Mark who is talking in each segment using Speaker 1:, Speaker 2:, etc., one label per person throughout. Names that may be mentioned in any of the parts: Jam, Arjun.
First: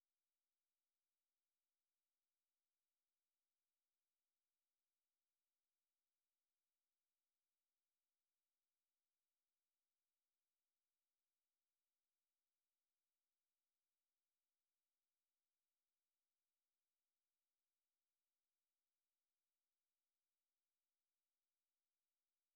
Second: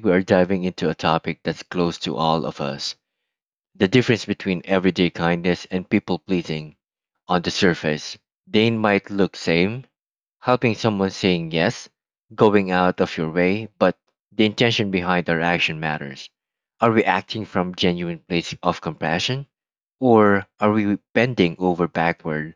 Speaker 1: we are diving into a topic that's close to all of us, the difference between everyday kindness and people pleasing. On the surface, they might look same, helping someone, saying yes, going out of your way, but the intention behind our action matters. Are we acting from genuine place of compassion, or are we bending over backward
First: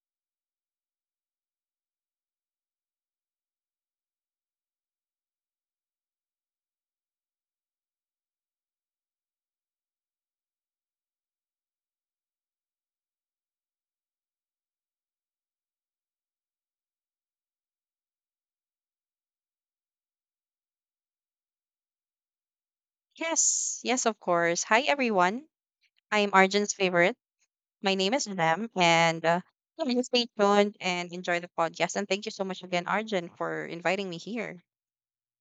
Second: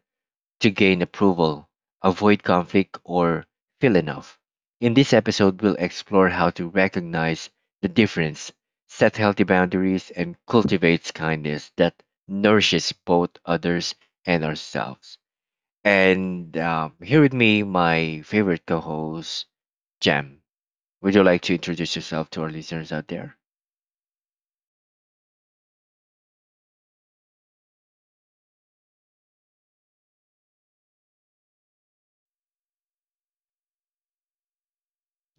Speaker 1: to gain approval, avoid conflict, or feel enough. In this episode, we'll explore how to recognize the difference, set healthy boundaries, and cultivate kindness that nourishes both others and ourselves. And Here with me, my favorite co host, Jam. Would you like to introduce yourself to our listeners out there?
Speaker 2: Yes, yes, of course. Hi, everyone. I'm Arjun's favorite. My name is Lem, and yeah, just stay tuned and enjoy the podcast. And thank you so much again, Arjun, for inviting me here.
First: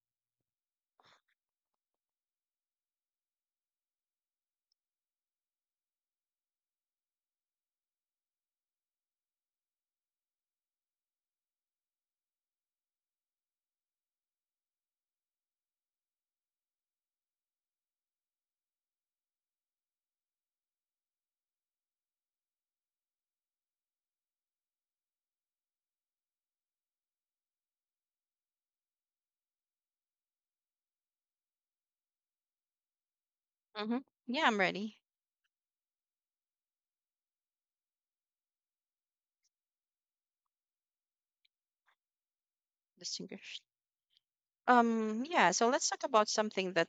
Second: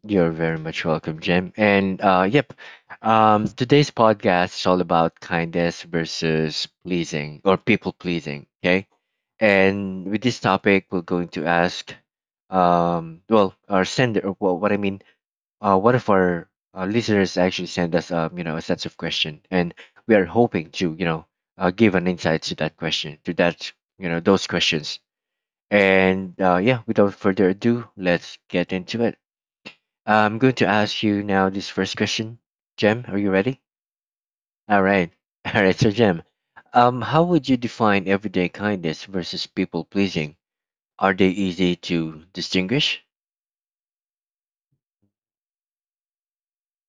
Speaker 1: You're very much welcome, Jim. Today's podcast is all about kindness versus pleasing or people pleasing. Okay. And with this topic, we're going to ask, well, our sender, or what if our listeners actually send us, a sets of question, and we are hoping to, give an insight to that question, to that, those questions. And Yeah, without further ado, let's get into it. I'm going to ask you now this first question. Jem, are you ready?
Speaker 2: Mm-hmm. Yeah, I'm
Speaker 1: All
Speaker 2: ready.
Speaker 1: right. All right, so Jem, how would you define everyday kindness versus people pleasing? Are they easy to distinguish?
Speaker 2: Distinguished. Yeah. So let's talk about something that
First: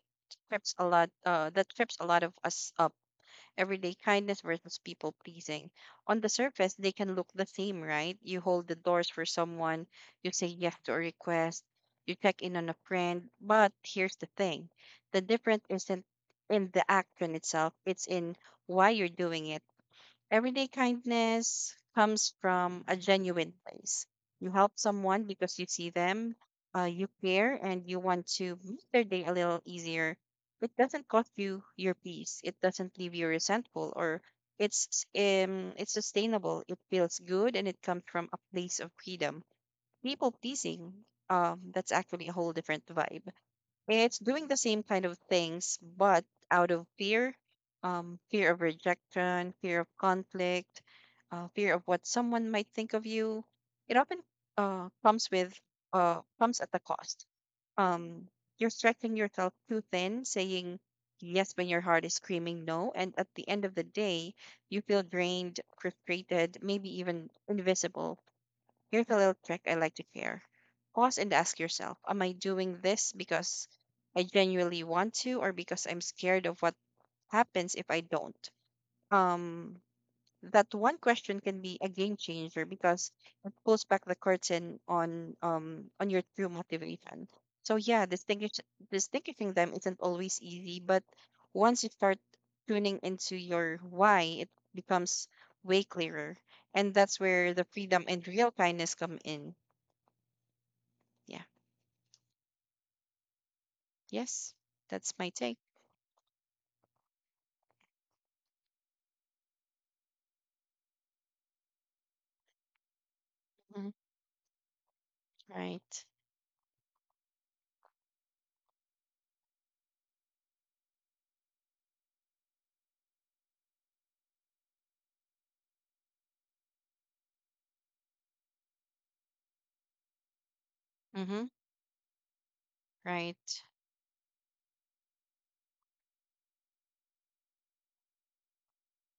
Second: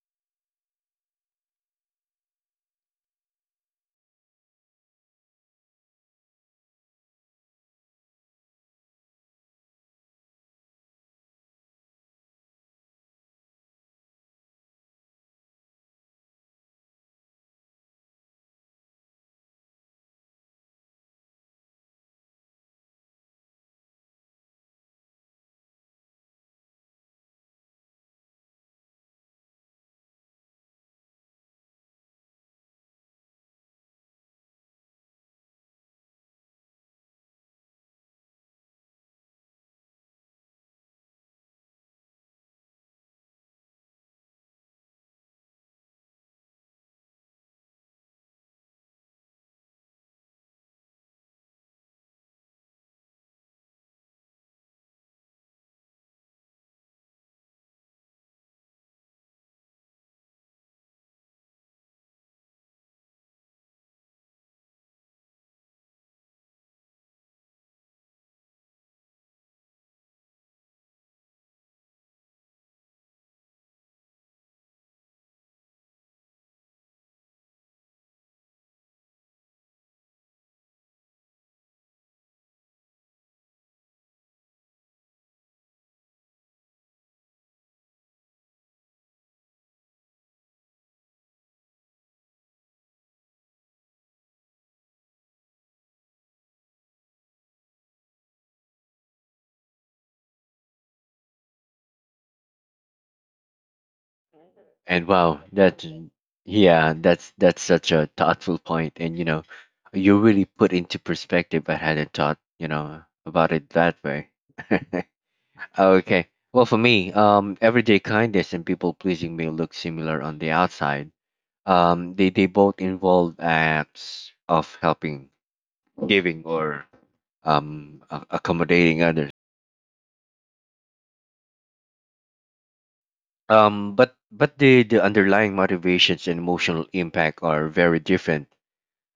Speaker 2: trips a lot. That trips a lot of us up. Everyday kindness versus people pleasing. On the surface, they can look the same, right? You hold the doors for someone, you say yes to a request, you check in on a friend. But here's the thing: the difference isn't in the action itself, it's in why you're doing it. Everyday kindness comes from a genuine place. You help someone because you see them, you care, and you want to make their day a little easier. It doesn't cost you your peace. It doesn't leave you resentful, or it's sustainable. It feels good, and it comes from a place of freedom. People pleasing, that's actually a whole different vibe. It's doing the same kind of things, but out of fear, fear of rejection, fear of conflict, fear of what someone might think of you. It often uh, comes with comes at the cost. Um, you're stretching yourself too thin, saying yes when your heart is screaming no, and at the end of the day, you feel drained, frustrated, maybe even invisible. Here's a little trick I like to share. Pause and ask yourself, am I doing this because I genuinely want to or because I'm scared of what happens if I don't? Um, that one question can be a game changer because it pulls back the curtain on your true motivation. So yeah, distinguishing them isn't always easy, but once you start tuning into your why, it becomes way clearer. And that's where the freedom and real kindness come in, yeah. Yes.
Speaker 1: And
Speaker 2: That's my
Speaker 1: wow,
Speaker 2: take.
Speaker 1: that Yeah, that's such a thoughtful point, and you know, you really put into perspective. I hadn't thought, about it
Speaker 2: Mhm.
Speaker 1: that way.
Speaker 2: Right.
Speaker 1: Okay. Well, for me, everyday kindness and people pleasing may look similar on the outside. They both involve acts of helping, giving, or accommodating others.
Speaker 2: Mm-hmm. Right.
Speaker 1: But the underlying motivations and emotional impact are very different.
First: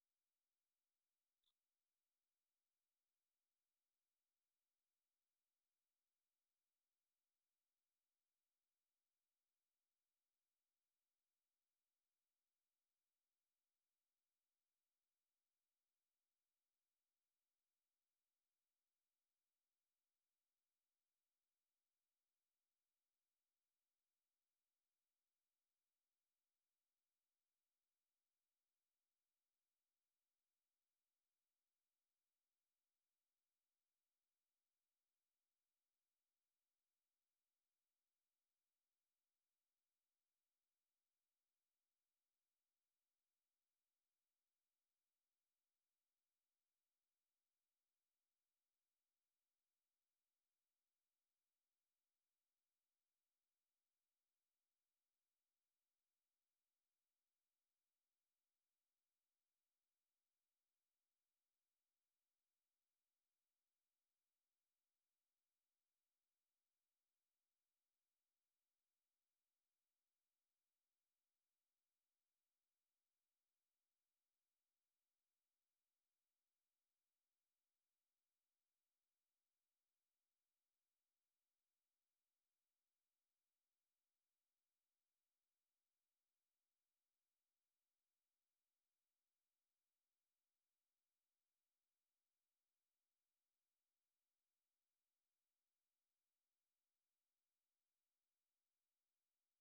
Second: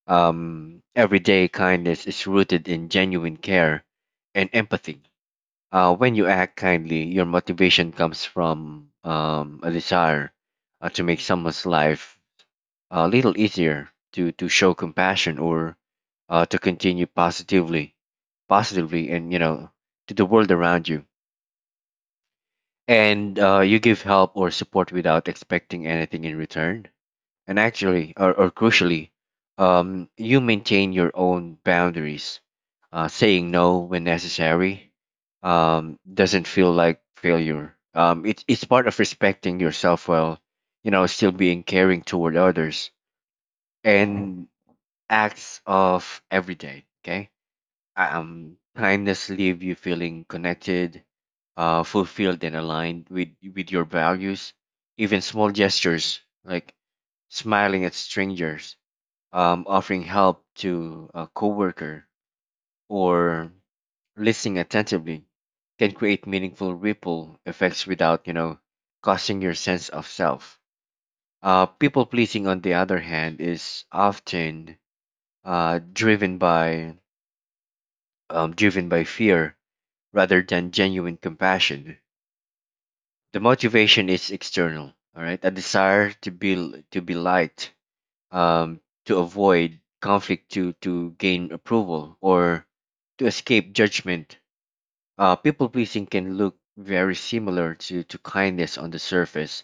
Speaker 1: Everyday kindness is rooted in genuine care and empathy. When you act kindly, your motivation comes from a desire to make someone's life a little easier, to show compassion or to continue positively and, you know, to the world around you. And You give help or support without expecting anything in return, and actually, or crucially, you maintain your own boundaries, saying no when necessary. Um, doesn't feel like failure It's part of respecting yourself while, you know, still being caring toward others. And acts of every day. Okay, kindness leave you feeling connected, fulfilled and aligned with your values. Even small gestures like smiling at strangers, offering help to a coworker, or listening attentively can create meaningful ripple effects without, you know, causing your sense of self. People pleasing, on the other hand, is often uh, driven by driven by fear rather than genuine compassion. The motivation is external, all right, a desire to be liked, um, to avoid conflict, to gain approval, or to escape judgment. People pleasing can look very similar to kindness on the surface,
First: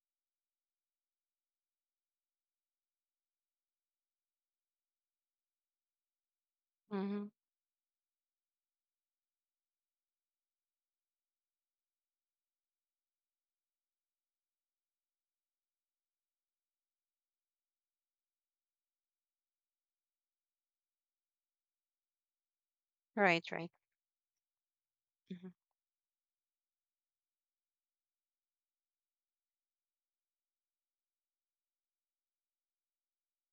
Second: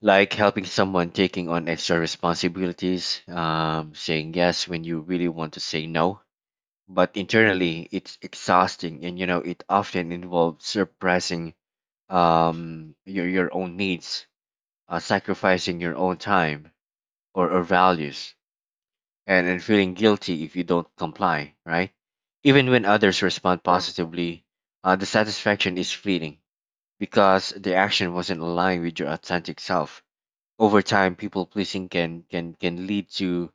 Speaker 1: like helping someone, taking on extra responsibilities, saying yes when you really want to say no. But
Speaker 2: Mm-hmm.
Speaker 1: internally it's exhausting, and you know it often involves suppressing your own needs, sacrificing your own time or values, and feeling guilty if you don't comply, right? Even when others
Speaker 2: Right.
Speaker 1: respond
Speaker 2: Right.
Speaker 1: positively, the
Speaker 2: Mm-hmm.
Speaker 1: satisfaction is fleeting because the action wasn't aligned with your authentic self. Over time, people pleasing can lead to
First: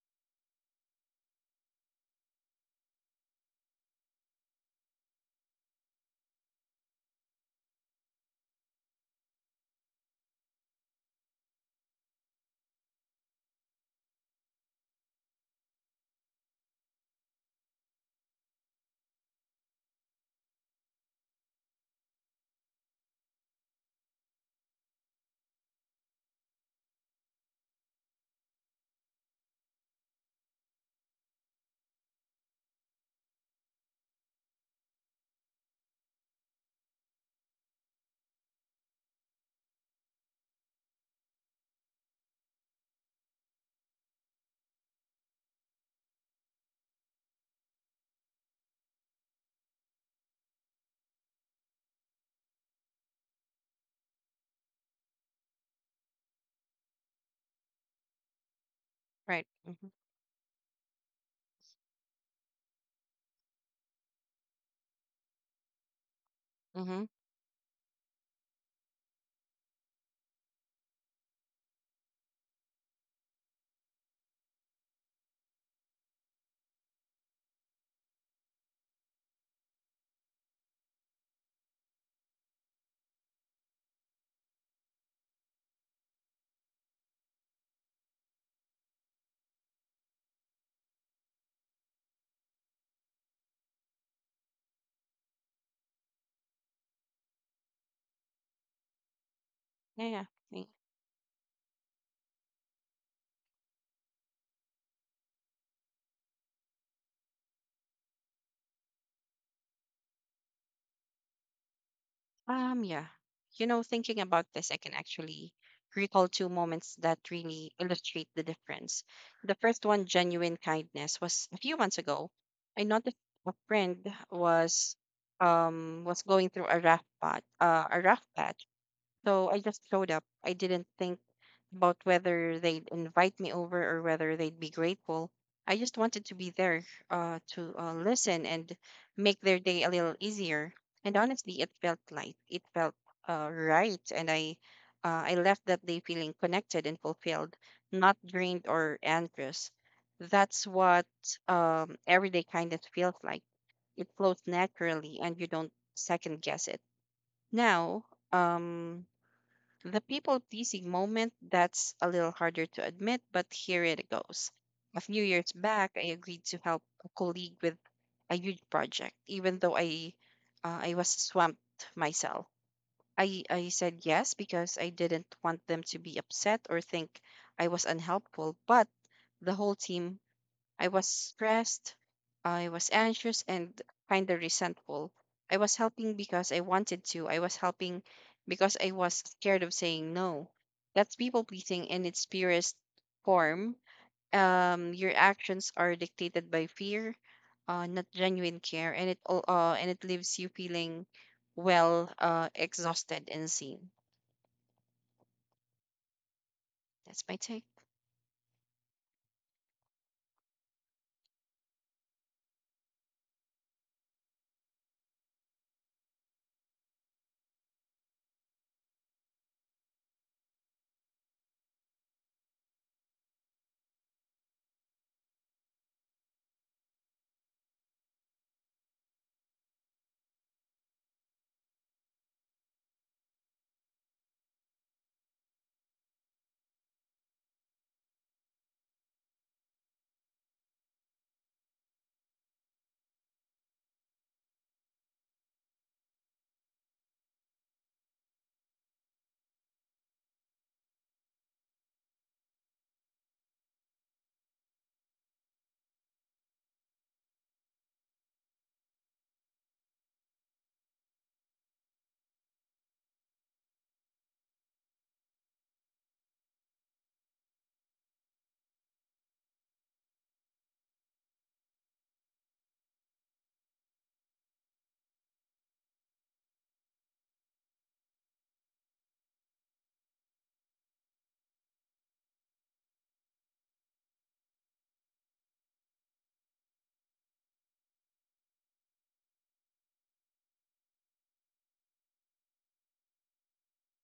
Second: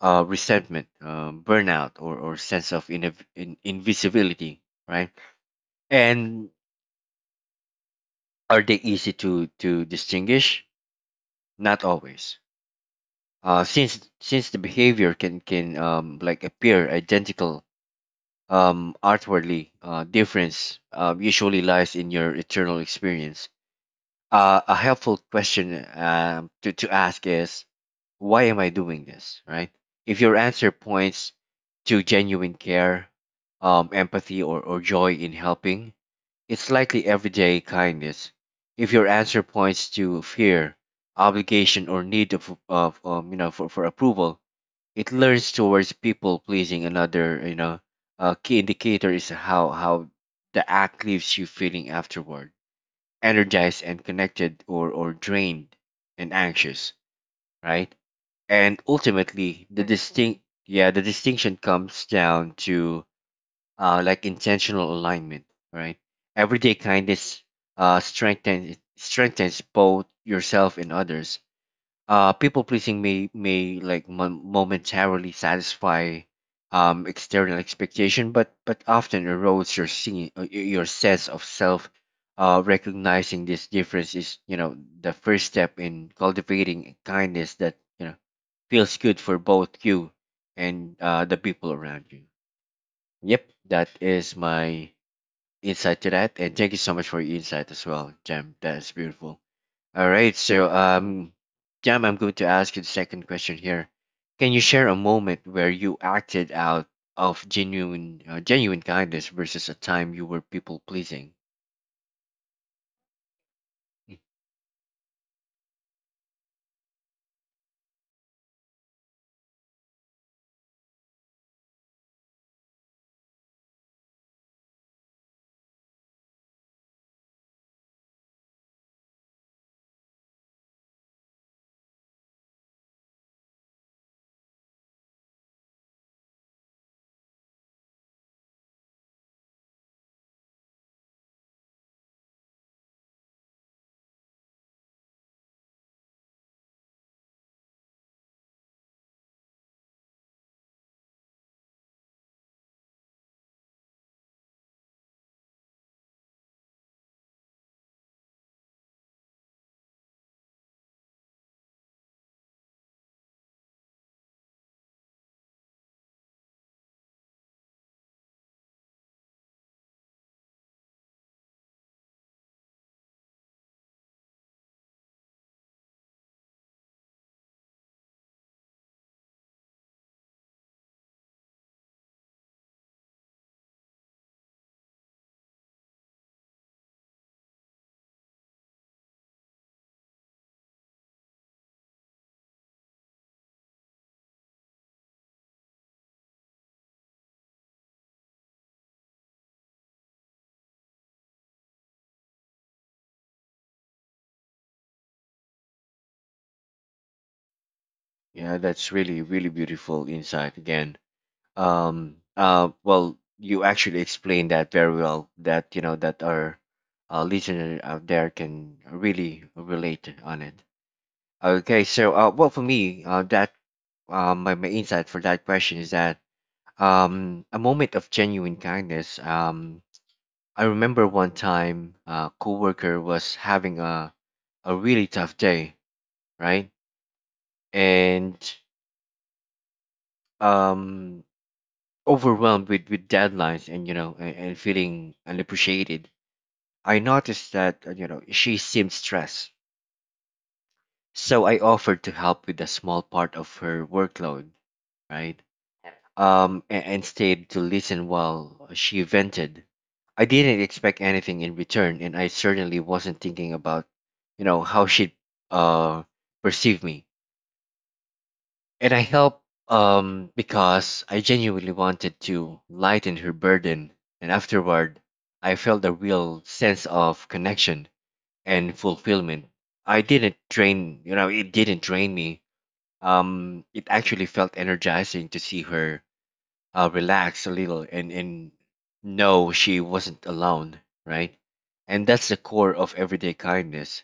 Speaker 1: resentment, burnout, or sense of invisibility, right? And are they easy to distinguish? Not always. Since the behavior can like appear identical outwardly, difference usually lies in your internal experience. A helpful question to ask is, why am I doing this, right? If your answer points to genuine care, empathy, or joy in helping, it's likely everyday kindness. If your answer points to fear, obligation, or need of, for approval, it learns towards people pleasing. Another, you know, key indicator is how the act leaves you feeling afterward, energized and connected, or drained and anxious, right? And
Speaker 2: Right.
Speaker 1: ultimately, the Right.
Speaker 2: Mm-hmm.
Speaker 1: distinct yeah, the distinction comes down to like intentional alignment, right? Everyday
Speaker 2: Mm-hmm.
Speaker 1: kindness strengthens both yourself and others. Uh, people pleasing may like momentarily satisfy external expectation, but often erodes your your sense of self. Recognizing this difference is, you know, the first step in cultivating a kindness that, you know, feels good for both you and the people around you. Yep, that is my insight to that, and thank you so much for your insight as well, Jam. That is beautiful.
Speaker 2: Yeah.
Speaker 1: All
Speaker 2: Yeah.
Speaker 1: right.
Speaker 2: Think-
Speaker 1: So, Jam, I'm going to ask you the second question here. Can you share a moment where you acted out of genuine kindness versus a time you were people pleasing?
Speaker 2: Yeah. You know,
Speaker 1: Mm.
Speaker 2: thinking about this, I can actually recall two moments that really illustrate the difference. The first one, genuine kindness, was a few months ago. I noticed a friend was was going through a rough patch. So I just showed up. I didn't think about whether they'd invite me over or whether they'd be grateful. I just wanted to be there to listen and make their day a little easier. And honestly, it felt light. It felt right. And I left that day feeling connected and fulfilled, not drained or anxious. That's what everyday kindness feels like. It flows naturally, and you don't second guess it. Now, um, the people pleasing moment, that's a little harder to admit, but here it goes. A few years back, I agreed to help a colleague with a huge project, even though I was swamped myself. I said yes because I didn't want them to be upset or think I was unhelpful, but the whole team I was stressed, I was anxious, and kind of resentful. I was helping because I wanted to, I was helping because I was scared of saying no. That's people pleasing in its purest form. Your actions are dictated by fear, not genuine care, and and it leaves you feeling well, exhausted and seen. That's my take.
Speaker 1: Yeah, that's really, really beautiful insight again. Well, you actually explained that very well. That you know that our listener out there can really relate on it. Okay. So, well, for me, that my my insight for that question is that, a moment of genuine kindness. I remember one time a coworker was having a really tough day, right? And um, overwhelmed with deadlines and, you know, and feeling unappreciated. I noticed that, you know, she seemed stressed. So I offered to help with a small part of her workload, right? And stayed to listen while she vented. I didn't expect anything in return, and I certainly wasn't thinking about, you know, how she'd uh, perceive me. And I helped because I genuinely wanted to lighten her burden. And afterward, I felt a real sense of connection and fulfillment. I didn't drain, you know, it didn't drain me. It actually felt energizing to see her relax a little and know she wasn't alone, right? And that's the core of everyday kindness.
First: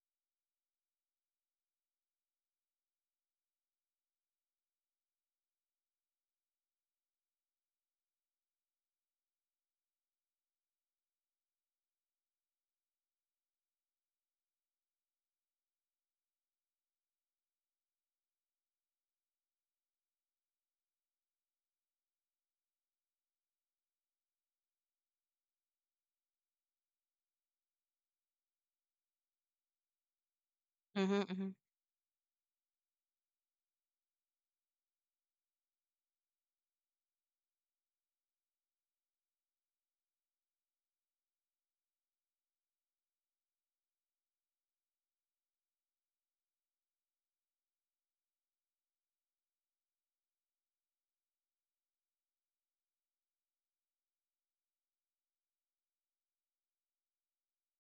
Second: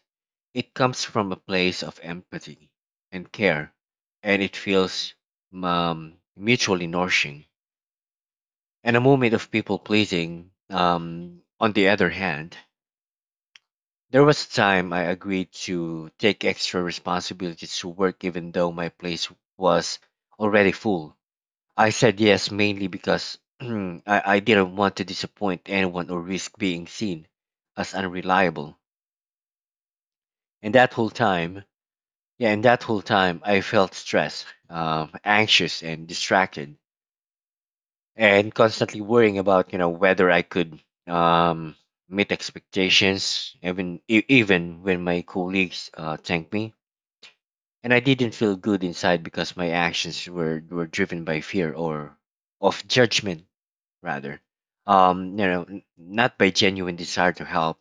Speaker 1: It comes from a place of empathy and care, and it feels mutually nourishing. And a moment of people pleasing, on the other hand, there was a time I agreed to take extra responsibilities to work even though my place was already full. I said yes mainly because I didn't want to disappoint anyone or risk being seen as unreliable. And that whole
Speaker 2: Hmm. Hmm.
Speaker 1: time, yeah, and that whole time, I felt stressed, anxious, and distracted, and constantly worrying about, you know, whether I could um, meet expectations, even even when my colleagues thanked me. And I didn't feel good inside because my actions were driven by fear or of judgment rather, you know, not by genuine desire to help.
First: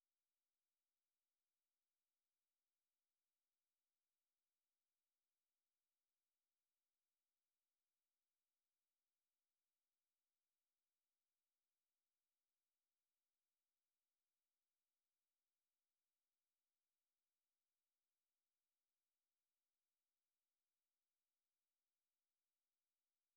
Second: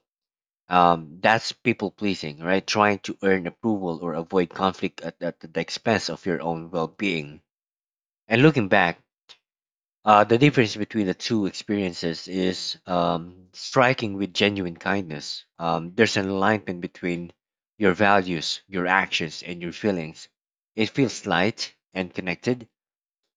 Speaker 1: That's people pleasing, right? Trying to earn approval or avoid conflict at the expense of your own well-being. And looking back, the difference between the two experiences is striking. With genuine kindness, there's an alignment between your values, your actions, and your feelings. It feels light and connected.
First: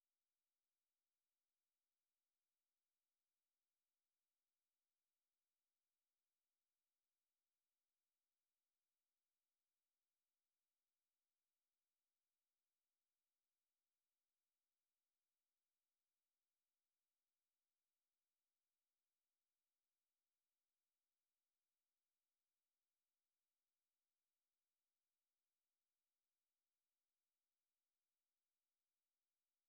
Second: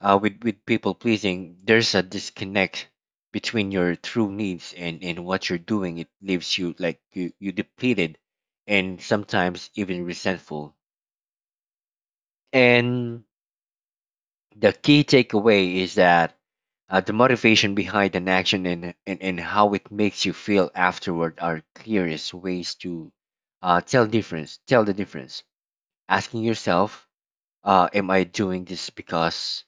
Speaker 1: Uh, with people pleasing, there's a disconnect between your true needs and what you're doing. It leaves you like you depleted, and sometimes even resentful. And the key takeaway is that the motivation behind an action and and how it makes you feel afterward are clearest ways to tell difference. Tell the difference. Asking yourself, "Am I doing this because?"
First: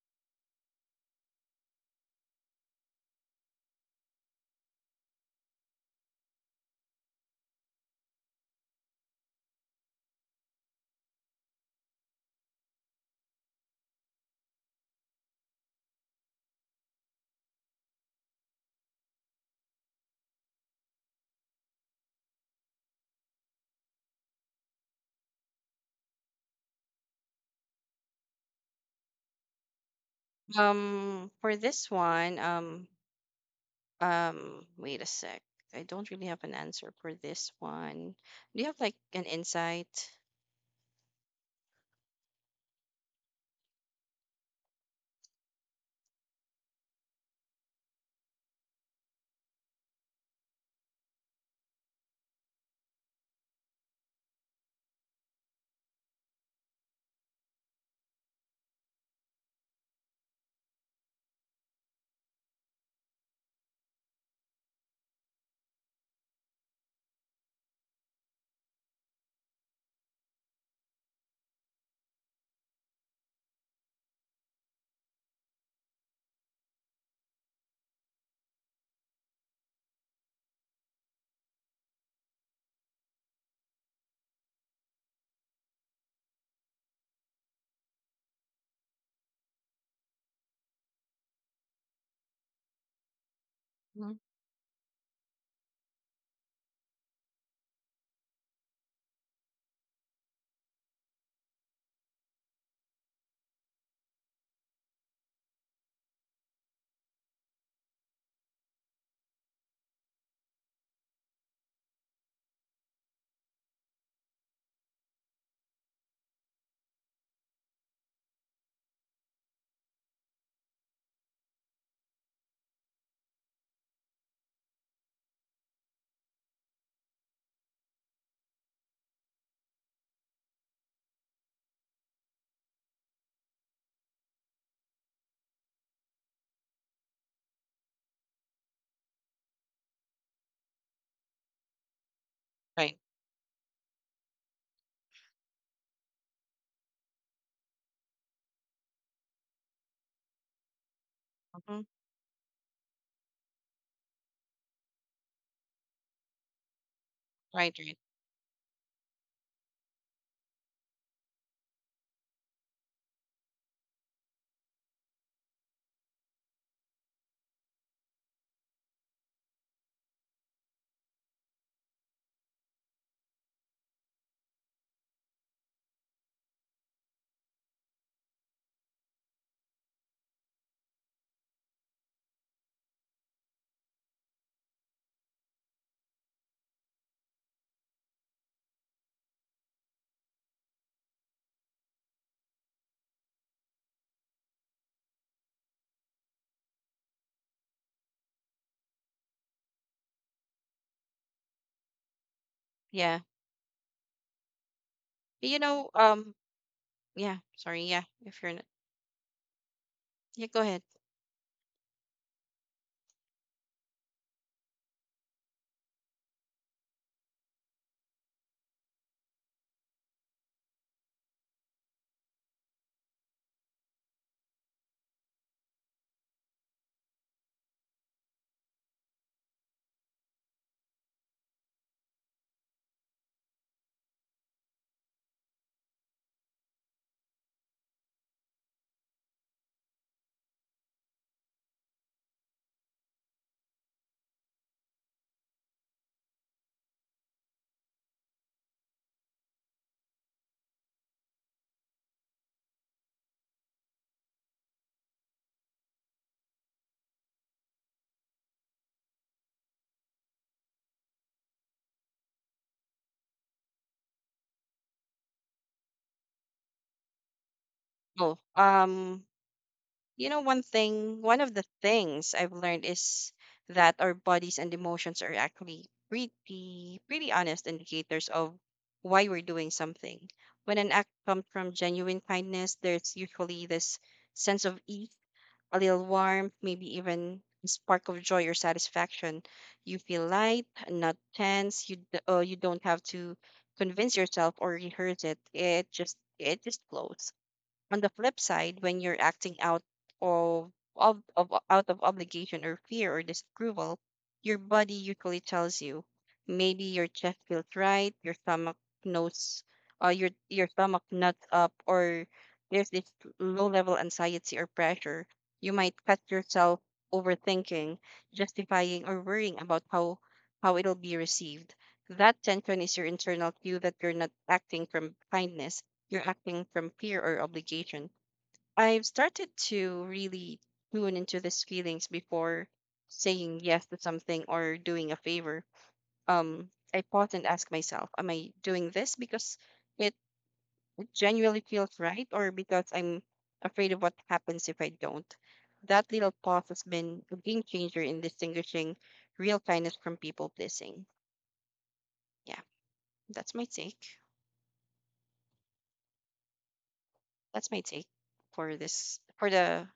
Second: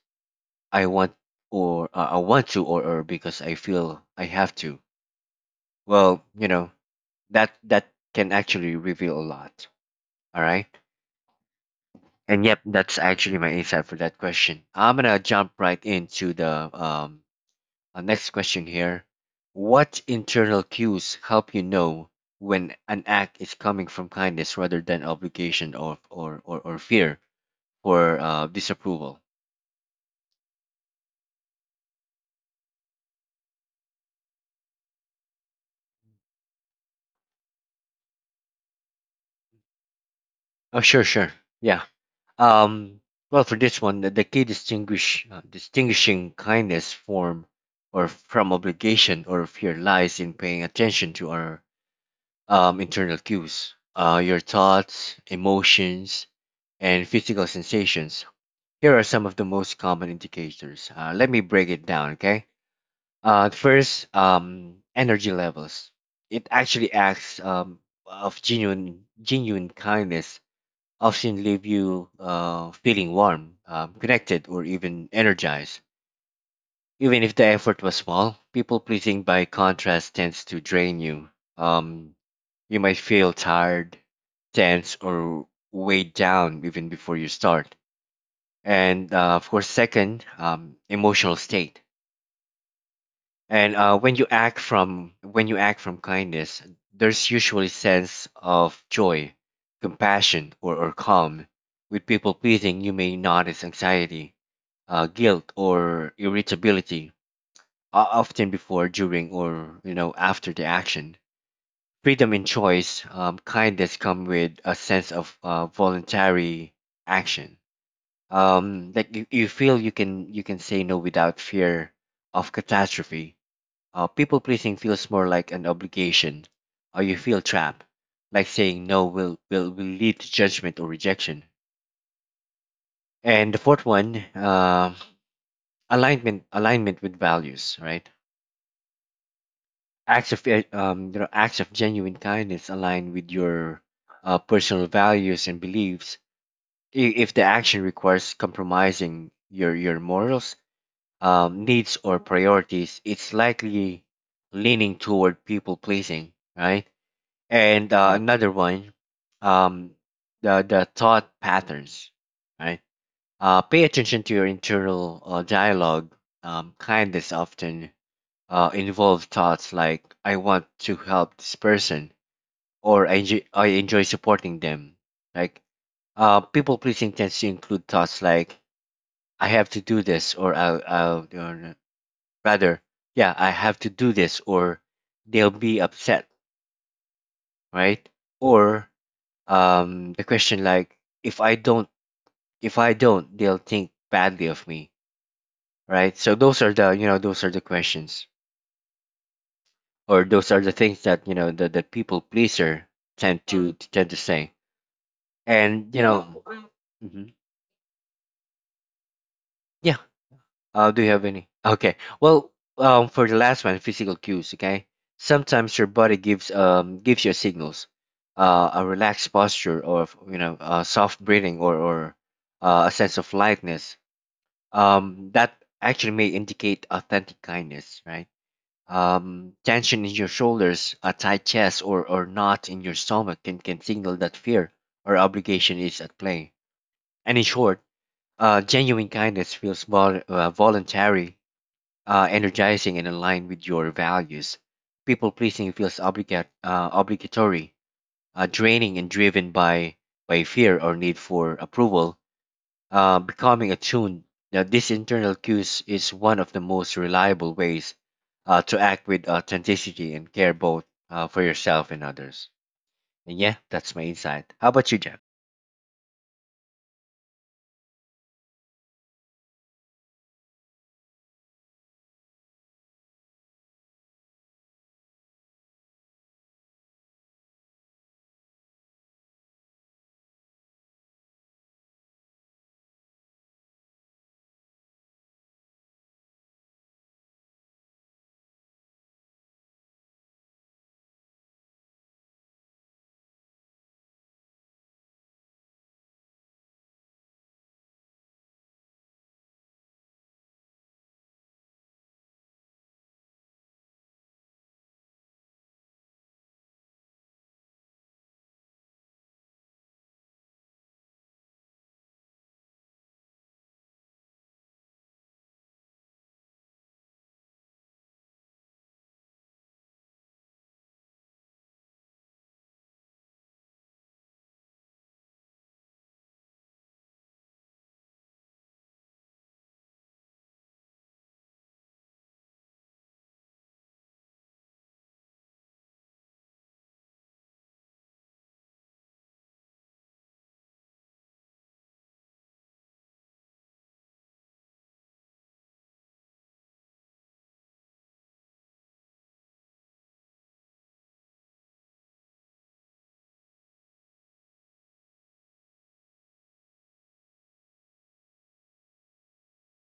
Speaker 1: I want or I want to or because I feel I have to. Well, you know, that can actually reveal a lot. All right. And yep, that's actually my insight for that question. I'm gonna jump right into the next question here. What internal cues help you know when an act is coming from kindness rather than obligation or fear for disapproval?
Speaker 2: For this one, wait a sec. I don't really have an answer for this one. Do you have like an insight?
Speaker 1: Oh, sure, sure. Yeah. Um, well, for this one, the key distinguishing kindness form or from obligation or fear lies in paying attention to our internal cues, your thoughts, emotions, and physical sensations. Here are some of the most common indicators. Let me break it down, okay? First, energy levels. It actually acts of genuine kindness often leave you feeling warm, connected, or even energized. Even if the effort was small, people pleasing by contrast tends to drain you. Um, you might feel tired, tense, or weighed down even before you start. And Of course, second, emotional state. And
Speaker 2: Mhm.
Speaker 1: When you act from, when you act from kindness, there's usually sense of joy, compassion, or calm. With people pleasing, you may notice anxiety, guilt, or irritability, often before, during, or after the action. Freedom in choice, kindness come with a sense of voluntary action. Like you feel you can say no without fear of catastrophe. People pleasing feels more like an obligation, or you feel trapped, like saying no will lead to judgment or rejection. And the fourth one, alignment with values, right? Acts of acts of genuine kindness
Speaker 2: Right.
Speaker 1: align with your personal values and beliefs. If the action requires compromising your morals,
Speaker 2: Mhm.
Speaker 1: needs or priorities, it's likely leaning toward people pleasing, right?
Speaker 2: Right.
Speaker 1: and
Speaker 2: Right.
Speaker 1: uh, another one um the thought patterns, right? Pay attention to your internal dialogue. Kindness often involve thoughts like, "I want to help this person," or "I enjoy supporting them." like People pleasing tends to include thoughts like, "I have to do this," or I'll or rather, yeah, "I have to do this, or they'll be upset," right? Or the question like, "If I don't, they'll think badly of me." Right? So those are, the those are the questions, or those are the things that, the people pleaser
Speaker 2: Yeah.
Speaker 1: tend to say.
Speaker 2: But,
Speaker 1: And you know mhm.
Speaker 2: yeah, sorry, yeah, if you're not,
Speaker 1: yeah
Speaker 2: yeah, go ahead.
Speaker 1: Do you have any? Okay, well, for the last one, physical cues. Okay, sometimes your body gives gives you signals. A relaxed posture, or soft breathing, or a sense of lightness, that actually may indicate authentic kindness, right? Tension in your shoulders, a tight chest, or knot in your stomach can signal that fear or obligation is at play. And in short, genuine kindness feels voluntary, energizing, and aligned with your values. People pleasing feels obligatory, draining, and driven by fear or need for approval. Becoming attuned. Now, this internal cues is one of the most reliable ways to act with authenticity and care, both for yourself and others. And yeah, that's my insight. How about you, Jeff?
Speaker 2: Oh, one one of the things I've learned is that our bodies and emotions are actually pretty, pretty honest indicators of why we're doing something. When an act comes from genuine kindness, there's usually this sense of ease, a little warmth, maybe even a spark of joy or satisfaction. You feel light, not tense. You don't have to convince yourself or rehearse it. It just flows. On the flip side, when you're acting of, out of obligation or fear or disapproval, your body usually tells you. Maybe your chest feels right, your stomach knows, your stomach nuts up, or there's this low level anxiety or pressure. You might cut yourself overthinking, justifying, or worrying about how it'll be received. That tension is your internal cue that you're not acting from kindness. You're acting from fear or obligation. I've started to really tune into these feelings before saying yes to something or doing a favor. Um, I pause and ask myself, am I doing this because it genuinely feels right or because I'm afraid of what happens if I don't? That little pause has been a game changer in distinguishing real kindness from people pleasing. Yeah, that's my take. That's my take for this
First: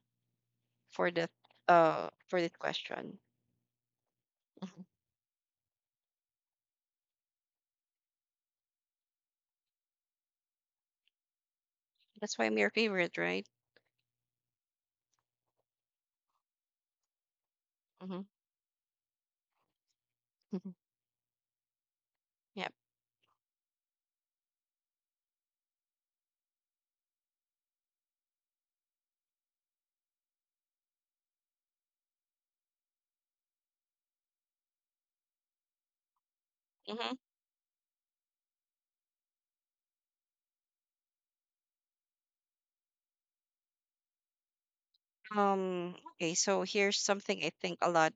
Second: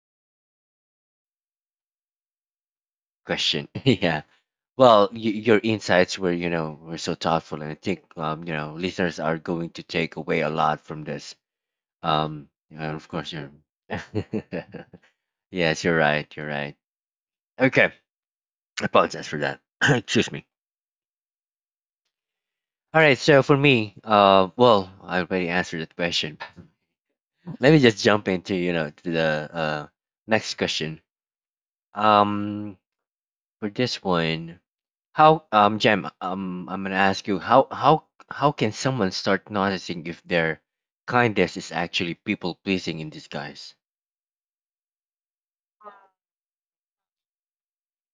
Speaker 2: for the for that question.
Speaker 1: Question. Yeah.
Speaker 2: Mhm.
Speaker 1: Well, your insights were, you know, were so thoughtful, and I think, you know, listeners are going to take away a lot from this.
Speaker 2: That's why I'm your
Speaker 1: And of
Speaker 2: favorite,
Speaker 1: course,
Speaker 2: right?
Speaker 1: you're. Yes, you're right. You're right. Okay,
Speaker 2: Mm-hmm.
Speaker 1: I apologize for that. Excuse me.
Speaker 2: Yep.
Speaker 1: All right, so for me, well, I already answered that question. Let me just jump into, you know, to the next question. Um, for this one, how, Jem, I'm gonna
Speaker 2: hmm
Speaker 1: ask you, how can someone start noticing if their kindness is actually people pleasing in disguise?
Speaker 2: Okay. So here's something I think a lot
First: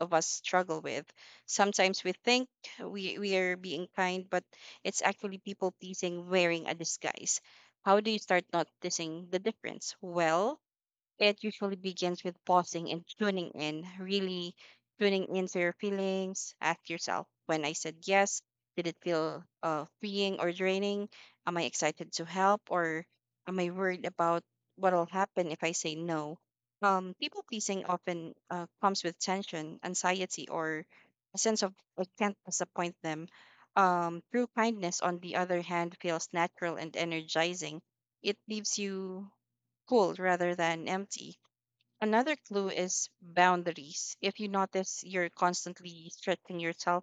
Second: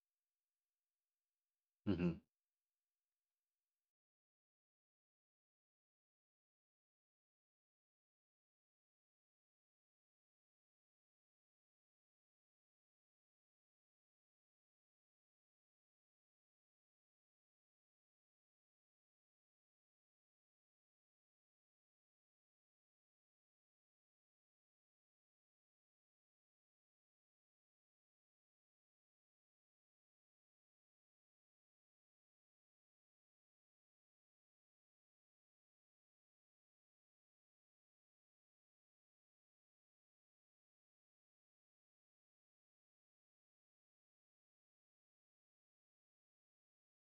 Speaker 2: of us struggle with. Sometimes
Speaker 1: Hmm.
Speaker 2: we think we are being kind, but it's actually people pleasing wearing a disguise. How do you start noticing the difference? Well, it usually begins with pausing and tuning in, really tuning into your feelings. Ask yourself, when I said yes, did it feel freeing or draining? Am I excited to help or am I worried about what will happen if I say no? People pleasing often comes with tension, anxiety, or a sense of I can't disappoint them. True kindness, on the other hand, feels natural and energizing. It leaves you full rather than empty. Another clue is boundaries. If you notice you're constantly stretching yourself,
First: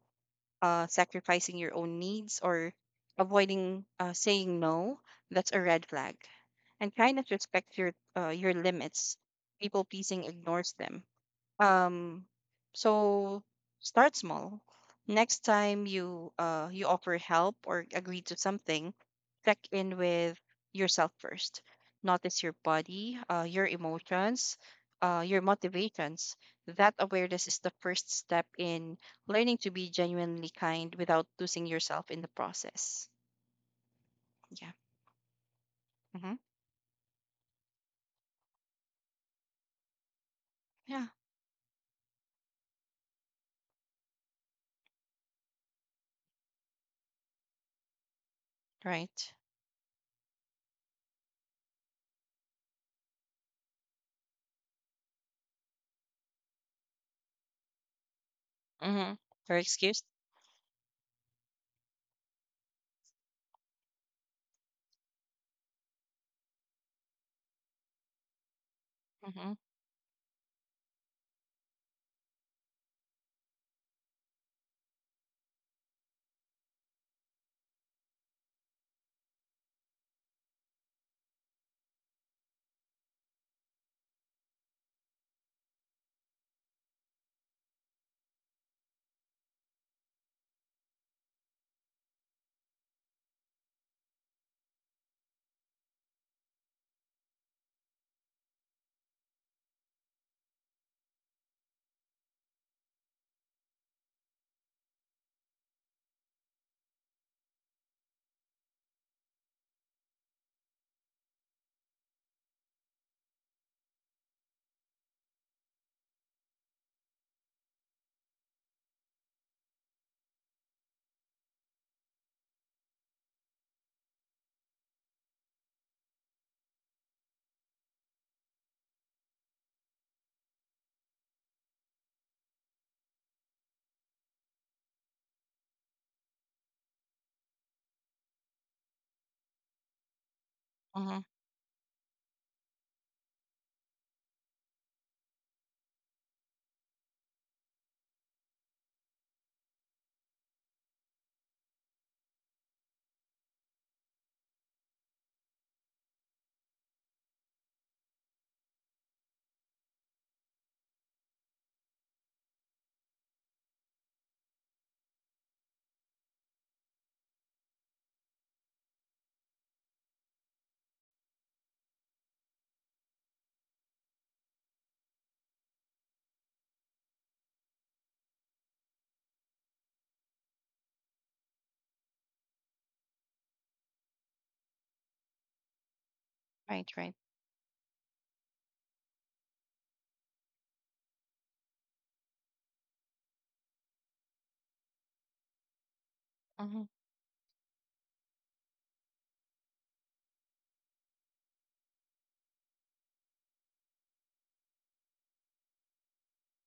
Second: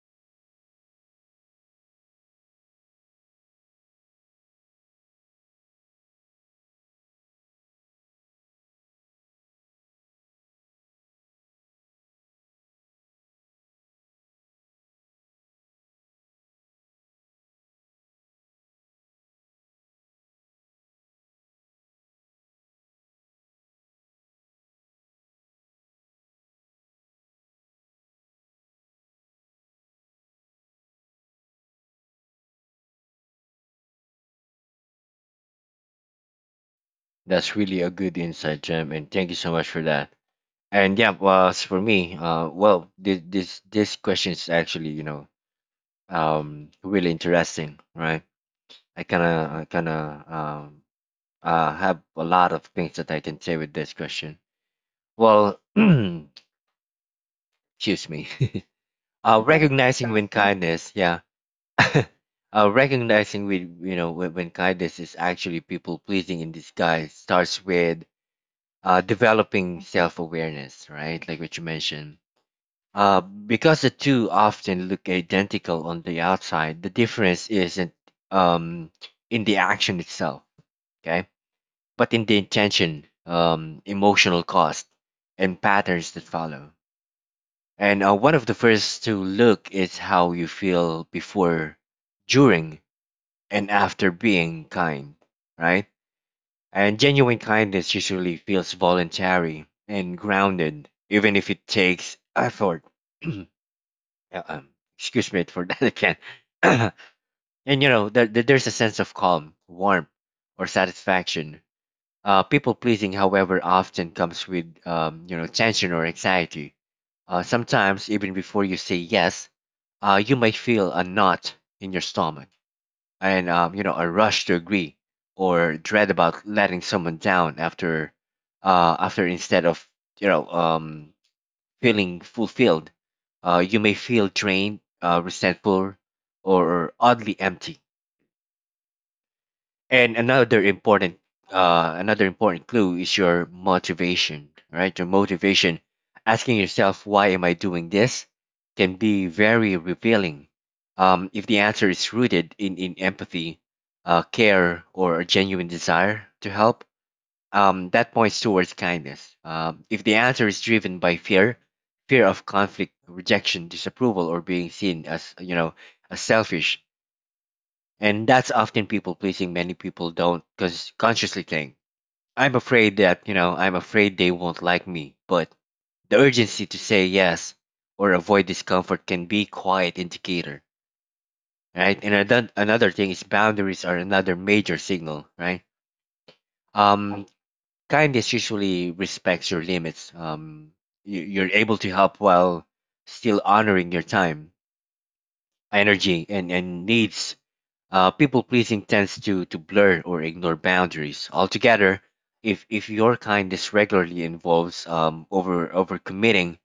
Speaker 2: sacrificing your own needs, or avoiding saying no, that's a red flag. And kindness respects your limits. People pleasing ignores them. Um, so start small. Next time you offer help or agree to something, check in with yourself first. Notice your body, your emotions, your motivations. That awareness is the first step in learning to be genuinely kind without losing yourself in the process. Yeah. Mm-hmm.
Speaker 1: That's really a good insight, Jem, and thank you so much for that. And
Speaker 2: Yeah.
Speaker 1: yeah, well, as for me, well, this question is actually, you know, really interesting, right?
Speaker 2: Right.
Speaker 1: I kind of have a lot of things that I can say with this question. Well, excuse me.
Speaker 2: Mm-hmm. Or excuse.
Speaker 1: Recognizing when kindness, yeah. Recognizing, with you know, when kindness is actually people pleasing in disguise starts with
Speaker 2: Mm-hmm.
Speaker 1: developing self awareness, right? Like what you mentioned. Because the two often look identical on the outside, the difference isn't um, in the action itself. Okay, but in the intention, emotional cost, and patterns that follow. And one of the first to look is how you feel before, during, and after being kind, right? And genuine kindness usually feels voluntary and grounded, even if it takes effort. Uh, um, Excuse me for that again. And you know, there, there's a sense of calm, warmth, or satisfaction. People pleasing, however, often comes with you know, tension or anxiety. Sometimes, even before you say yes, you might feel a knot in your stomach, and you know, a rush to agree, or dread about letting someone down after after instead of you know feeling fulfilled. You may feel drained, resentful, or oddly empty. And another important
Speaker 2: Mm-hmm.
Speaker 1: another important clue is your motivation, right? Your motivation. Asking yourself, "Why am I doing this?" can be very revealing. If the answer is rooted in empathy, care, or a genuine desire to help, that points towards kindness. If the answer is driven by fear, fear of conflict, rejection, disapproval, or being seen as, you know, as selfish, and that's often people pleasing. Many people don't consciously think, "I'm afraid that, you know, I'm afraid they won't like me," but the urgency to say yes or avoid discomfort can be quiet indicator, right? And another thing is boundaries are another major signal, right?
Speaker 2: Right. Right.
Speaker 1: um Kindness usually respects your limits. You're able to help while still honoring your time, energy,
Speaker 2: Mm-hmm.
Speaker 1: and needs. Uh, people pleasing tends to blur or ignore boundaries altogether. If your kindness regularly involves overcommitting,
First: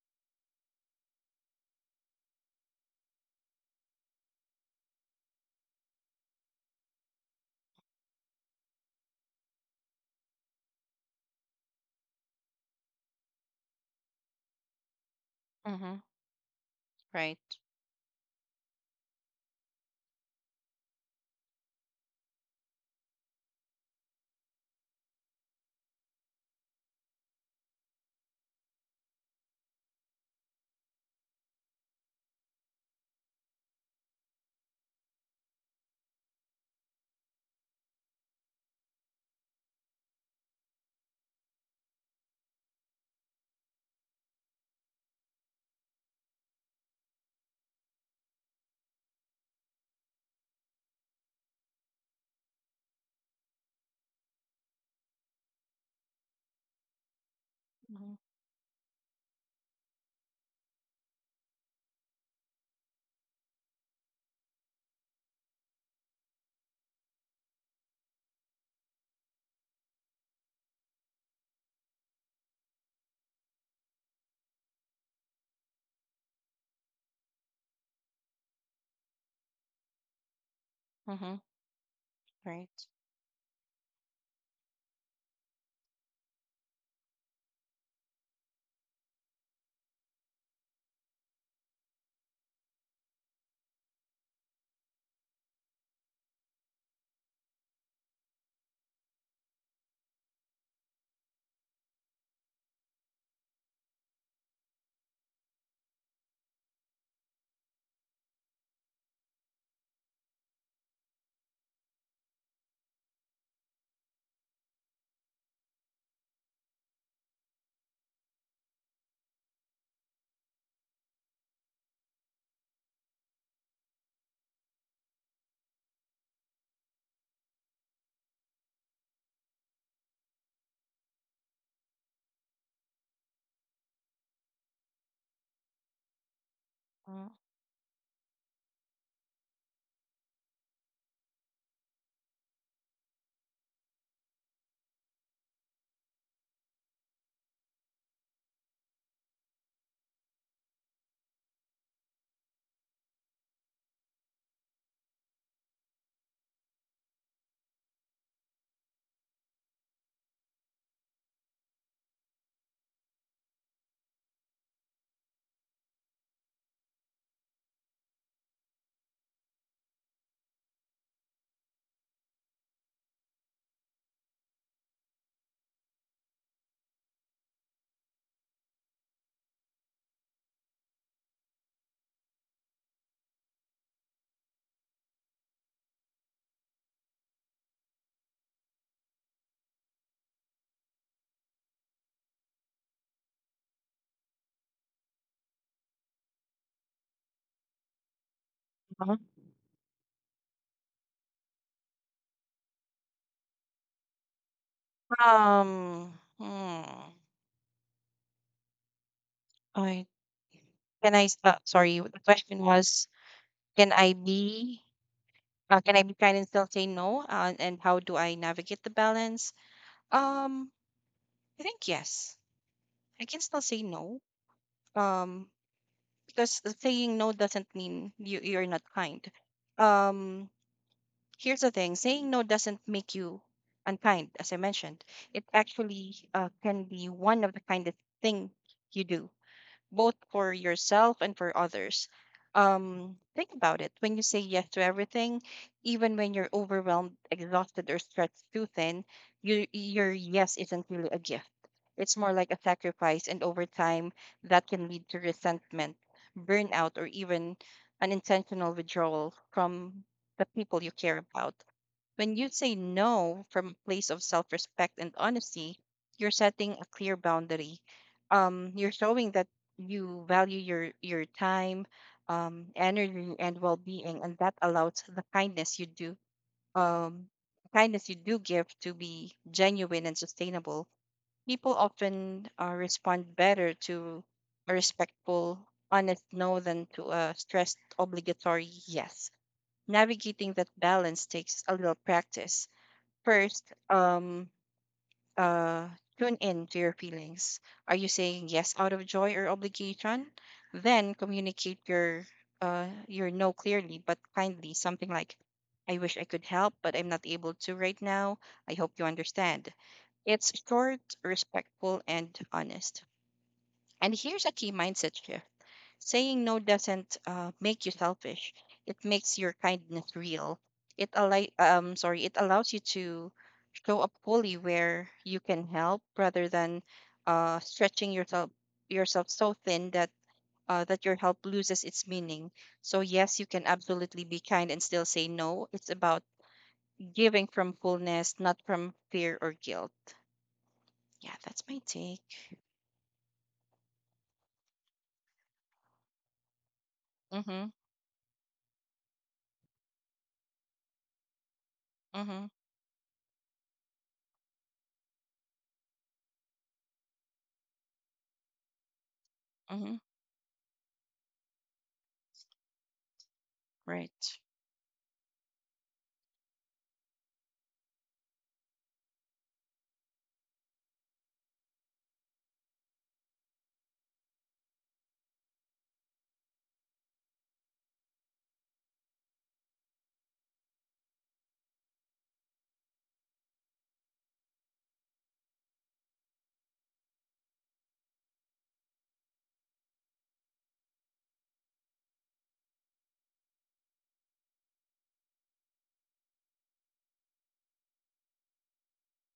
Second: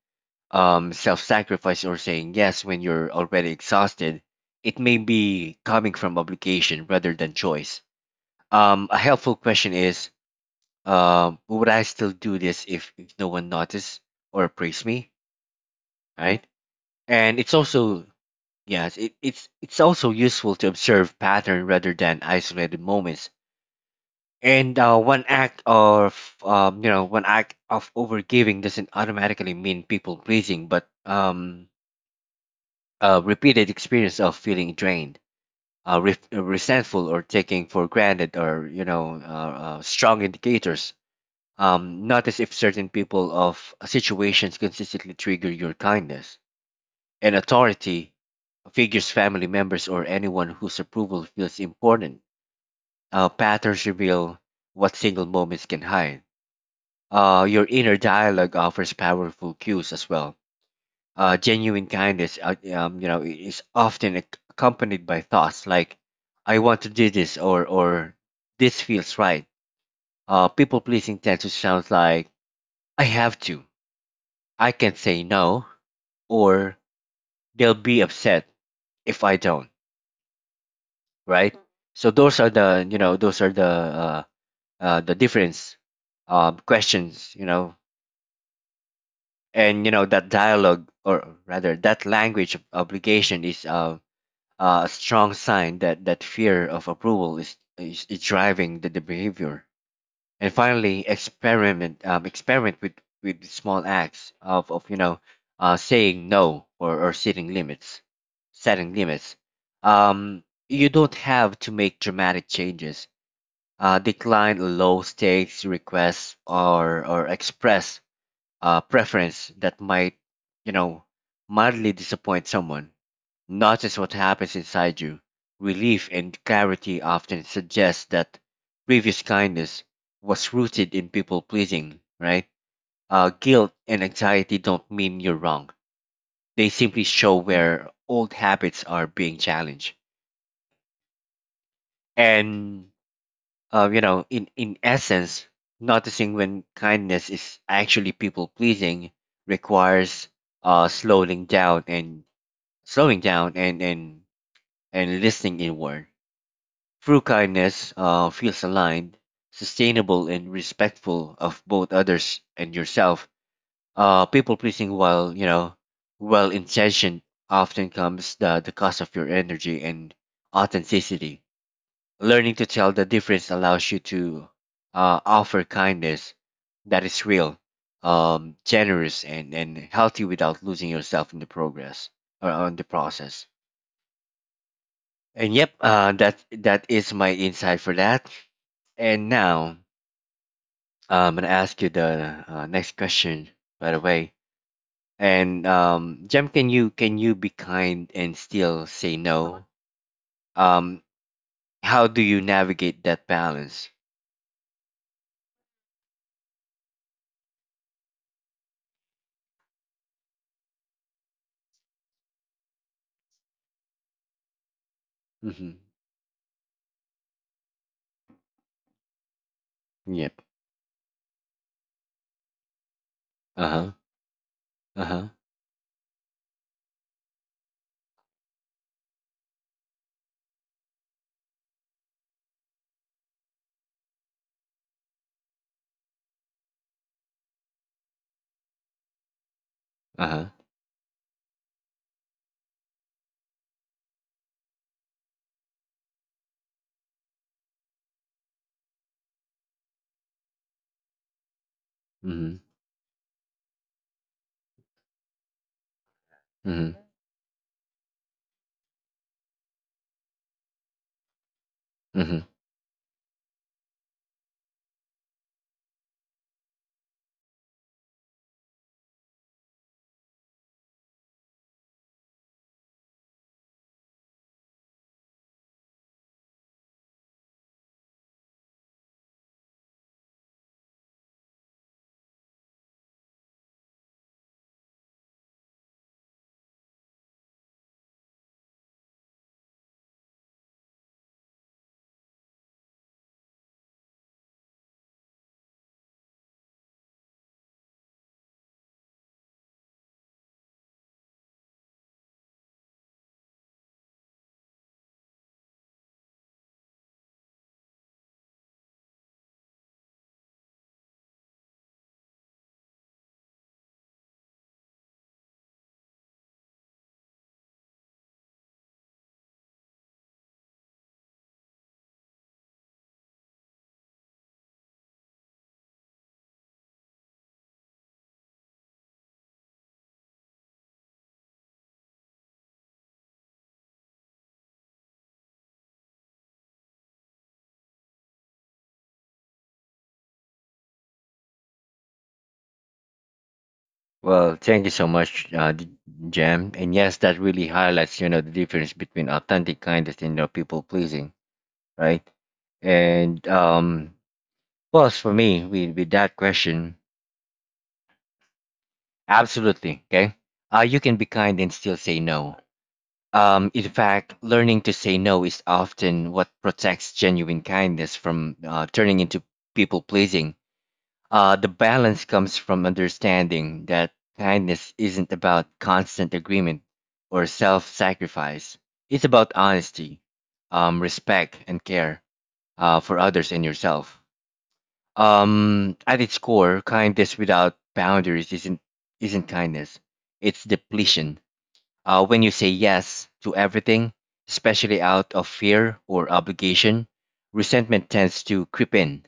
Speaker 1: self-sacrifice, or saying yes when you're already exhausted, it may be coming from obligation rather than choice. A helpful question is, would I still do this if no one noticed or praised me?
Speaker 2: Mm-hmm.
Speaker 1: Right?
Speaker 2: Right.
Speaker 1: And it's also, yes, it's also useful to observe pattern rather than isolated moments. And one act of one act of overgiving doesn't automatically mean people pleasing, but a repeated experience of feeling drained, resentful, or taking for granted, or strong indicators. Notice if certain people of situations consistently trigger your kindness, and authority figures, family members, or anyone whose approval feels important. Patterns reveal what single moments can hide. Your inner
Speaker 2: Mm-hmm.
Speaker 1: dialogue offers powerful cues as well. Genuine kindness, is often accompanied by thoughts like, "I want to do this," or "this feels right." People pleasing tends to sound like, "I have to," "I can not say no," or "They'll be upset if I don't."
Speaker 2: Mm-hmm.
Speaker 1: Right? So those are,
Speaker 2: Right.
Speaker 1: the those are the difference, questions, you know. And you know, that dialogue, or rather that language of obligation is a strong sign that that fear of approval is driving the behavior. And finally, experiment, experiment with small acts of, you know, saying no, or, or setting limits, setting limits um, you don't have to make dramatic changes. Uh, decline low stakes requests, or express preference that might, you know, mildly disappoint someone. Notice what happens inside you. Relief and clarity often suggest that previous kindness was rooted in people pleasing, right? Guilt and anxiety don't mean you're wrong. They simply
Speaker 2: Mm.
Speaker 1: show where old habits are being challenged. And you know, in essence, noticing when kindness is actually people pleasing requires slowing down and slowing down and and and listening inward. True kindness feels aligned, sustainable, and respectful of both others and yourself. People pleasing, while you know, well intentioned, often comes the cost of your energy and authenticity. Learning to tell the difference allows you to offer kindness that is real, generous, and healthy without losing yourself in the progress or on the process. And yep, that is my insight for that. And now I'm gonna ask you the next question, by the way. And Jem, can you be kind and still
Speaker 2: Uh-huh.
Speaker 1: say no? Um, how do you navigate that balance?
Speaker 2: Hmm. I can I. s- Sorry. The question was, can I be?
Speaker 1: Mm-hmm.
Speaker 2: Can I be kind and still say no? And how do I navigate the balance?
Speaker 1: Yep.
Speaker 2: Um. I think yes. I can still
Speaker 1: Uh
Speaker 2: say
Speaker 1: huh.
Speaker 2: no.
Speaker 1: Uh huh.
Speaker 2: Um. Because saying no doesn't mean you're not kind. Um. Here's the thing. Saying no doesn't make you unkind, as I mentioned. It actually can be one of the kindest thing you do both for
Speaker 1: Uh-huh.
Speaker 2: yourself and for others. Think about it. When you say yes to everything, even when you're overwhelmed, exhausted, or stretched too thin, your yes isn't really a gift. It's more like a
Speaker 1: Mm-hmm.
Speaker 2: sacrifice, and over time, that can lead to resentment, burnout,
Speaker 1: Mm-hmm.
Speaker 2: or even unintentional withdrawal from the people you care about. When
Speaker 1: Mm-hmm.
Speaker 2: you say no from a place of self respect and honesty, you're setting a clear boundary. You're showing that you value your time, energy, and well being, and that allows the kindness you do. Um, kindness you do give to be genuine and sustainable. People often respond better to a respectful, honest no than to a stressed, obligatory yes. Navigating that balance takes a little practice. First, um, uh, tune in to your feelings. Are you saying yes out of joy or obligation? Then communicate your no clearly but kindly. Something like, "I wish I could help, but I'm not able to right now. I hope you understand." It's short, respectful, and honest. And here's a key mindset shift. Saying no doesn't make you selfish. It makes your kindness real. It allows you to show up fully where you can help rather than stretching yourself so thin that that your help loses its meaning. So yes, you can absolutely be kind and still say no. It's about giving from fullness, not from fear or guilt. Yeah, that's my take.
Speaker 1: Well, thank you so much, Jam. And yes, that
Speaker 2: Mhm.
Speaker 1: really highlights, you know, the difference between authentic kindness and, you know, people pleasing, right?
Speaker 2: Mhm.
Speaker 1: And plus for me, with that question,
Speaker 2: Mhm.
Speaker 1: absolutely, okay? You can be kind and still say no. In
Speaker 2: Right.
Speaker 1: fact, learning to say no is often what protects genuine kindness from turning into people pleasing. The balance comes from understanding that kindness isn't about constant agreement or self sacrifice. It's about honesty, respect, and care for others and yourself. At its core, kindness without boundaries isn't kindness, it's depletion. When you say yes to everything, especially out of fear or obligation, resentment tends to creep in,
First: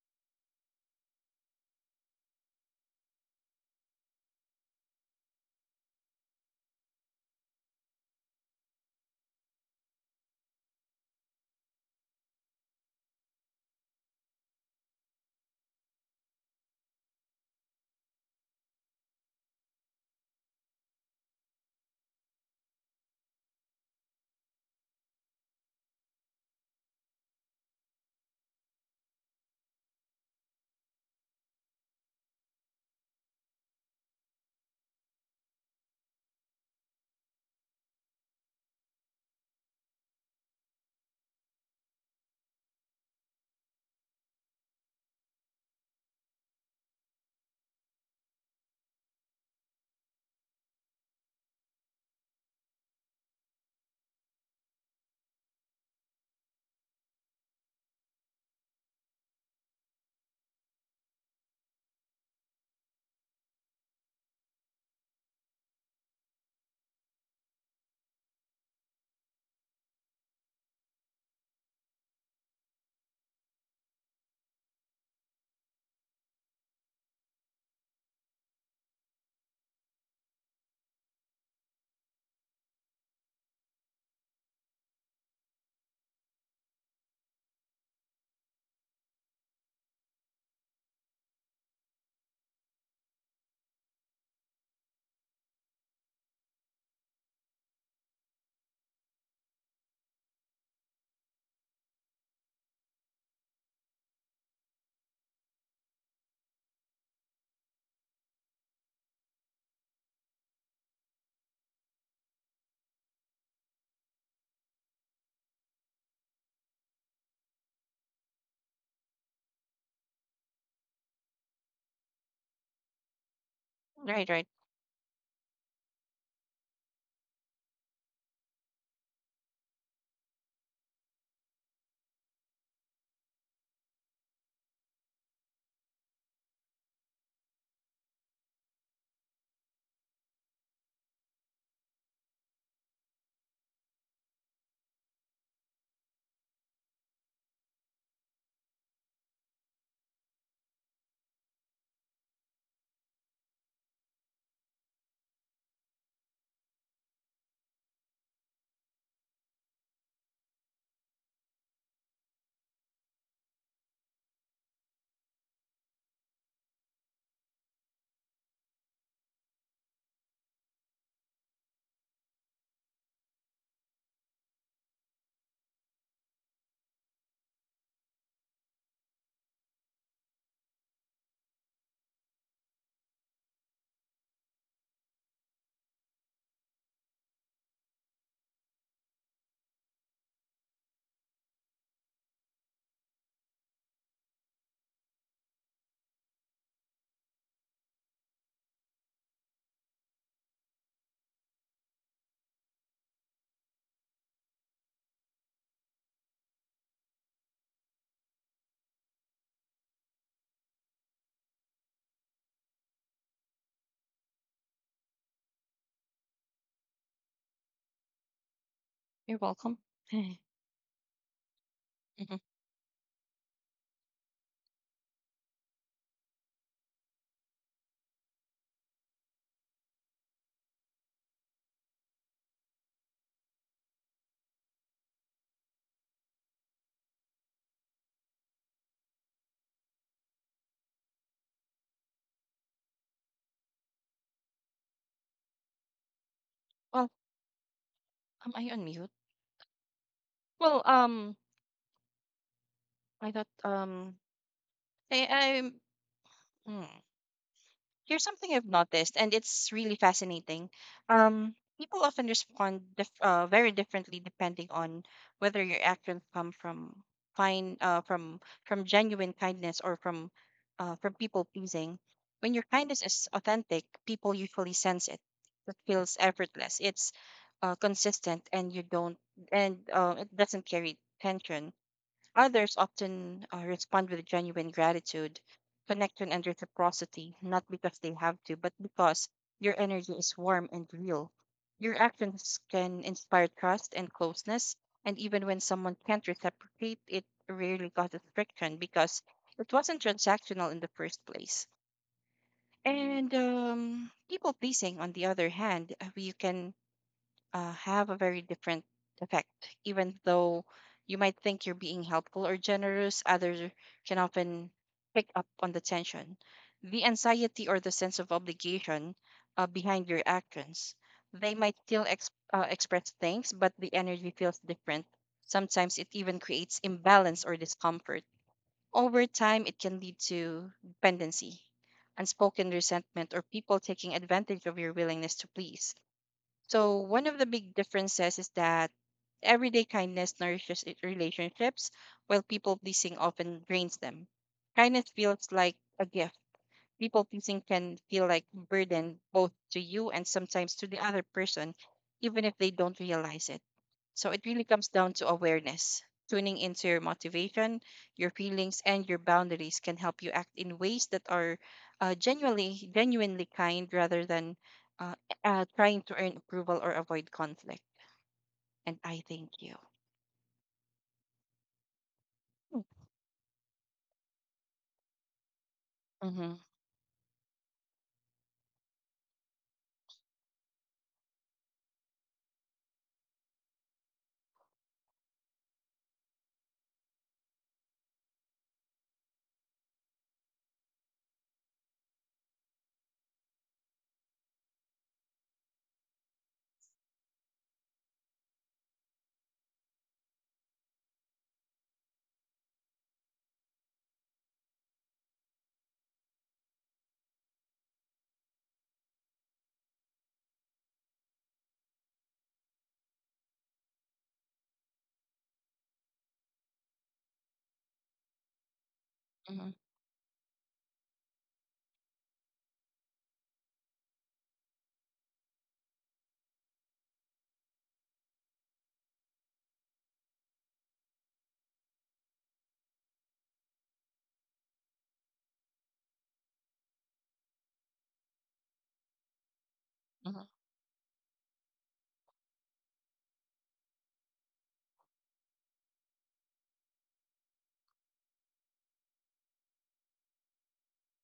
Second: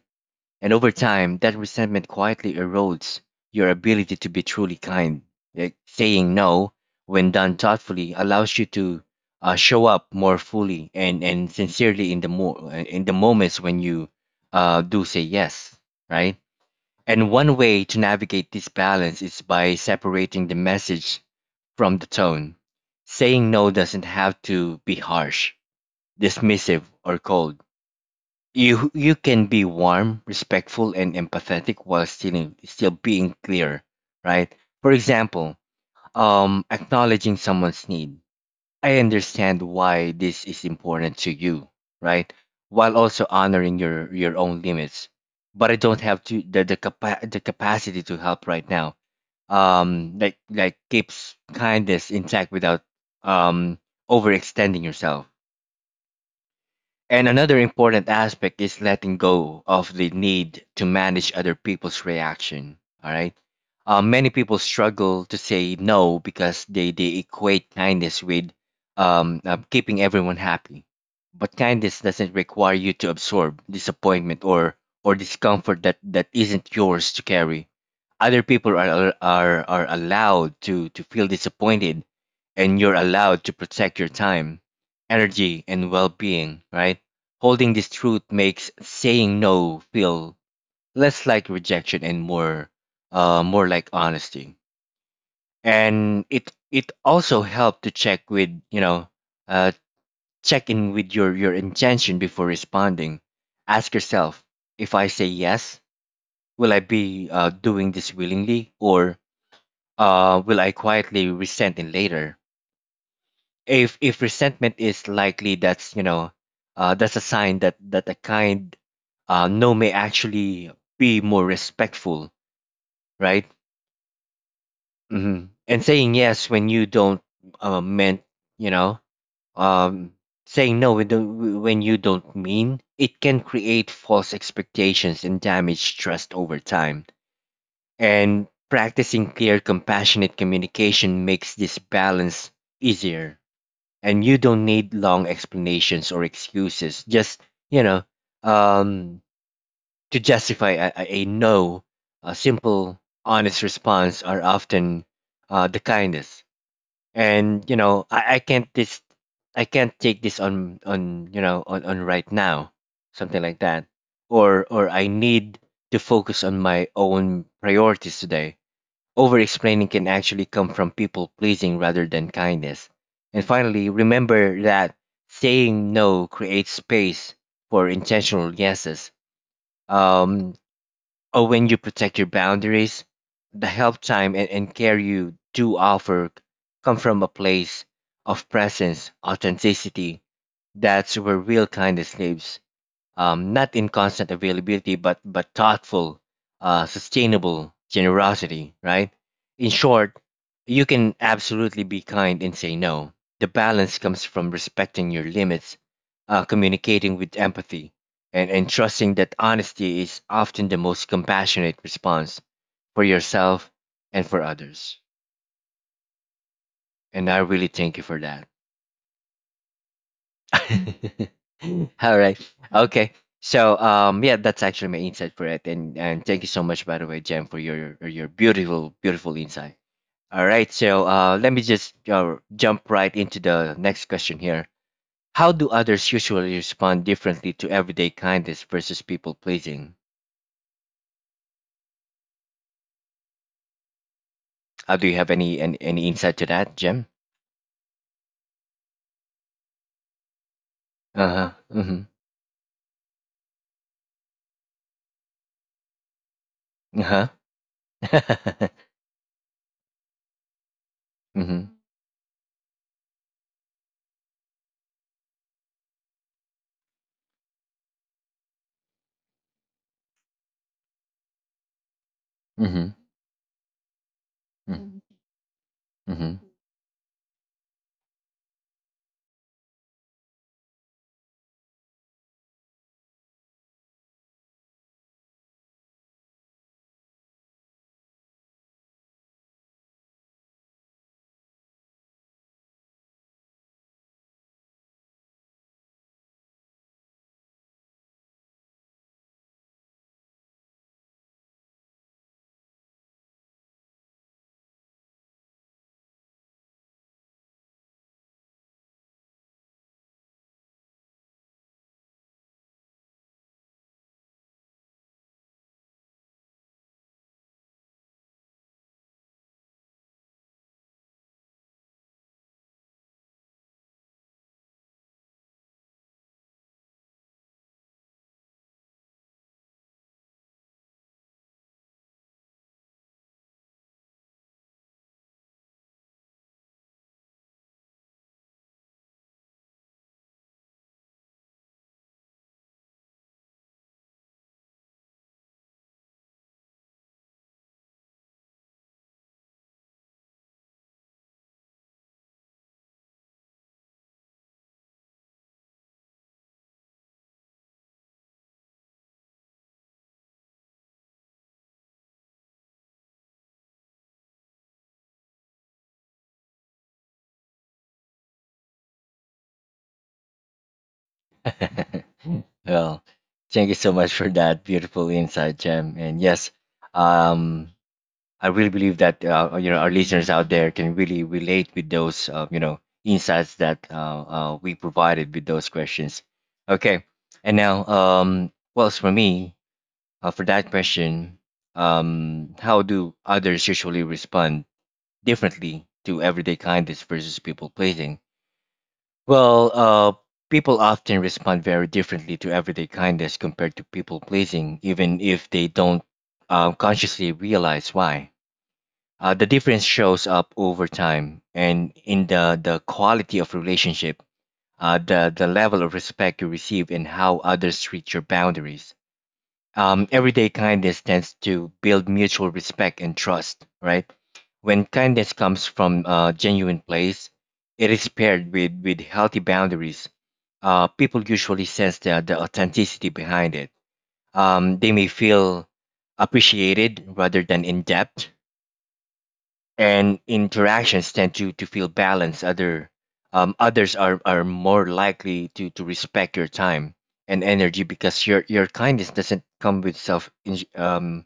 Speaker 1: and over time, that resentment quietly erodes your ability to be truly kind. Like saying no, when done thoughtfully, allows you to show up more fully and sincerely in the in the moments when you do say yes, right? And one way to navigate this balance is by separating the message from the tone. Saying no doesn't have to be harsh, dismissive, or cold. You can be warm, respectful, and empathetic while still being clear, right? For example, acknowledging someone's need. I understand why this is important to you, right? While also honoring your own limits. But I don't have to the capacity to help right now. Like keeps kindness intact without um overextending yourself, and another important aspect is letting go of the need to manage other people's reaction. All right. Many people struggle to say no because they equate kindness with keeping everyone happy. But kindness doesn't require you to absorb disappointment or discomfort that isn't yours to carry. Other people are allowed to feel disappointed, and you're allowed to protect your time, energy, and well-being. Right? Holding this truth makes saying no feel less like rejection and more more like honesty. And it also helped to uh check in with your intention before responding. Ask yourself, if I say yes, will I be doing this willingly, or will I quietly resent it later? If resentment is likely, that's a sign that a kind no may actually be more respectful, right?
Speaker 2: Right, right.
Speaker 1: hmm And saying yes when you don't meant, you know, um, saying no when when you don't mean it can create false expectations and damage trust over time. And practicing clear, compassionate communication makes this balance easier. And you don't need long explanations or excuses, just you know um to justify a no. A simple, honest response are often the kindest. And you know I can't this. I can't take this on on right now, something like that. Or I need to focus on my own priorities today. Over explaining can actually come from people pleasing rather than kindness. And finally, remember that saying no creates space for intentional yeses. Um, or when you protect your boundaries, the help, time, and care you do offer come from a place of presence, authenticity. That's where real kindness lives, not in constant availability, but thoughtful, sustainable generosity, right? In short, you can absolutely be kind and say no. The balance comes from respecting your limits, communicating with empathy, and trusting that honesty is often the most compassionate response for yourself and for others. And I really thank you for that.
Speaker 2: You're welcome.
Speaker 1: All right.
Speaker 2: Mhm.
Speaker 1: Okay. So yeah, that's actually my insight for it. And thank you so much, by the way, Jem, for your beautiful, beautiful insight. All right. So let me just jump right into the next question here. How do others usually respond differently to everyday kindness versus people pleasing? Do you have any insight to that, Jem?
Speaker 2: Well, am I on mute? Well,
Speaker 1: Uh-huh. Mm-hmm.
Speaker 2: I thought, I'm, hmm.
Speaker 1: Uh-huh.
Speaker 2: Here's something I've noticed, and it's really fascinating.
Speaker 1: Mm-hmm.
Speaker 2: People often respond dif very differently depending on whether your actions come fine, uh, from from genuine kindness or from people pleasing. When your
Speaker 1: Mm-hmm.
Speaker 2: kindness is authentic, people usually sense it. It feels
Speaker 1: Mm-hmm.
Speaker 2: effortless. It's, consistent, and you don't, and it doesn't carry tension. Others often respond with genuine gratitude, connection, and reciprocity, not because they have to, but because your energy is warm and real. Your actions can inspire trust and closeness, and even when someone can't reciprocate, it rarely causes friction because it wasn't transactional in the first place. And People pleasing, on the other hand, you can have a very different effect. Even though you might think you're being helpful or generous, others can often pick up on the tension, the anxiety, or the sense of obligation behind your actions. They might still express thanks, but the energy feels different. Sometimes it even creates imbalance or discomfort. Over time, it can lead to dependency, unspoken resentment, or people taking advantage of your willingness to please. So one of the big differences is that everyday kindness nourishes relationships, while people pleasing often drains them. Kindness feels like a gift. People pleasing can feel like burden both to you and sometimes to the other person, even if they don't realize it. So it really comes down to awareness. Tuning into your motivation, your feelings, and your boundaries can help you act in ways that are genuinely kind rather than uh, trying to earn approval or avoid conflict. And I thank you.
Speaker 1: Well, thank you so much for that beautiful insight, Jem. And yes,
Speaker 2: Mm-hmm,
Speaker 1: um, I really believe that our listeners out there can really relate with those insights that we provided with those questions. Okay, and now, well, as for me, for that question, how do others usually respond differently to everyday kindness versus people pleasing? Well, people often respond very differently to everyday kindness compared to people pleasing, even if they don't consciously realize why. The difference shows up over time and in the quality of relationship, the level of respect you receive, and how others treat your boundaries.
Speaker 2: mm-hmm,
Speaker 1: Everyday kindness tends to build mutual respect and trust, right? When kindness comes from a genuine place, it is paired with healthy boundaries. People usually sense the authenticity behind it. They may feel appreciated rather than in depth, and
Speaker 2: mm-hmm,
Speaker 1: interactions tend to feel balanced. Others are more likely to respect your time and energy because your kindness doesn't come with self in- um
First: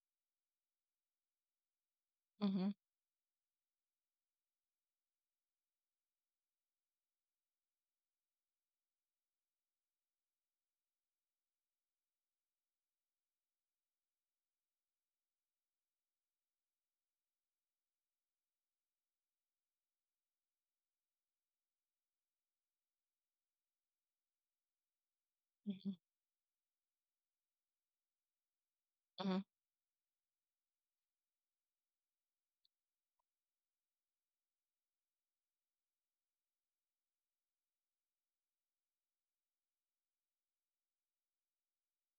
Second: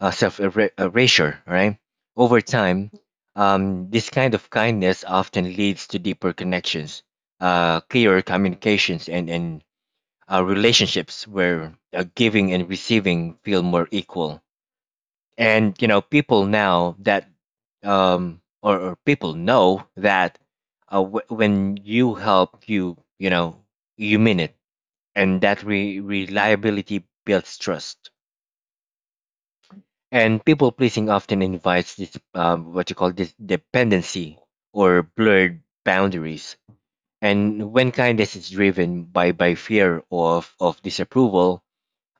Speaker 1: uh, self erasure, right? Over
Speaker 2: mm-hmm,
Speaker 1: time, this kind of kindness often leads to deeper connections, clearer communications, and relationships where giving and receiving feel more equal. And you know People now that or people know that when you help, you mean it, and that reliability builds trust.
Speaker 2: mm-hmm,
Speaker 1: And people pleasing often invites this, what you call this, dependency or blurred boundaries. And when kindness is driven by fear of disapproval,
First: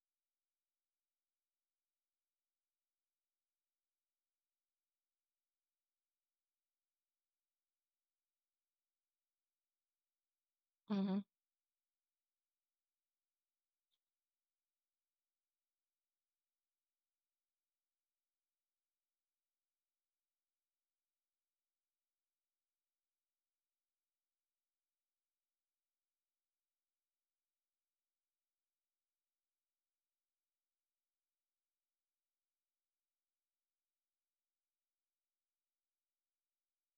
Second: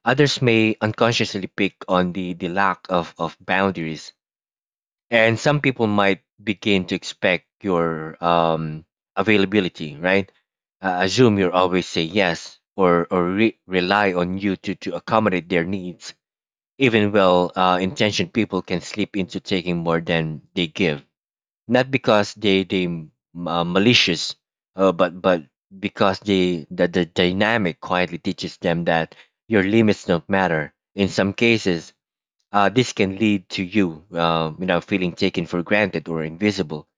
Speaker 1: others may unconsciously pick on the lack of boundaries, and some people might begin to expect your availability, right?
Speaker 2: mm-hmm,
Speaker 1: Assume you'll always say yes, or rely on you to accommodate their needs. Even well- intentioned people can slip into taking more than they give, not because they m- malicious, but because the dynamic quietly teaches them that your limits don't matter. In some cases, this can lead to you, feeling taken for granted or invisible.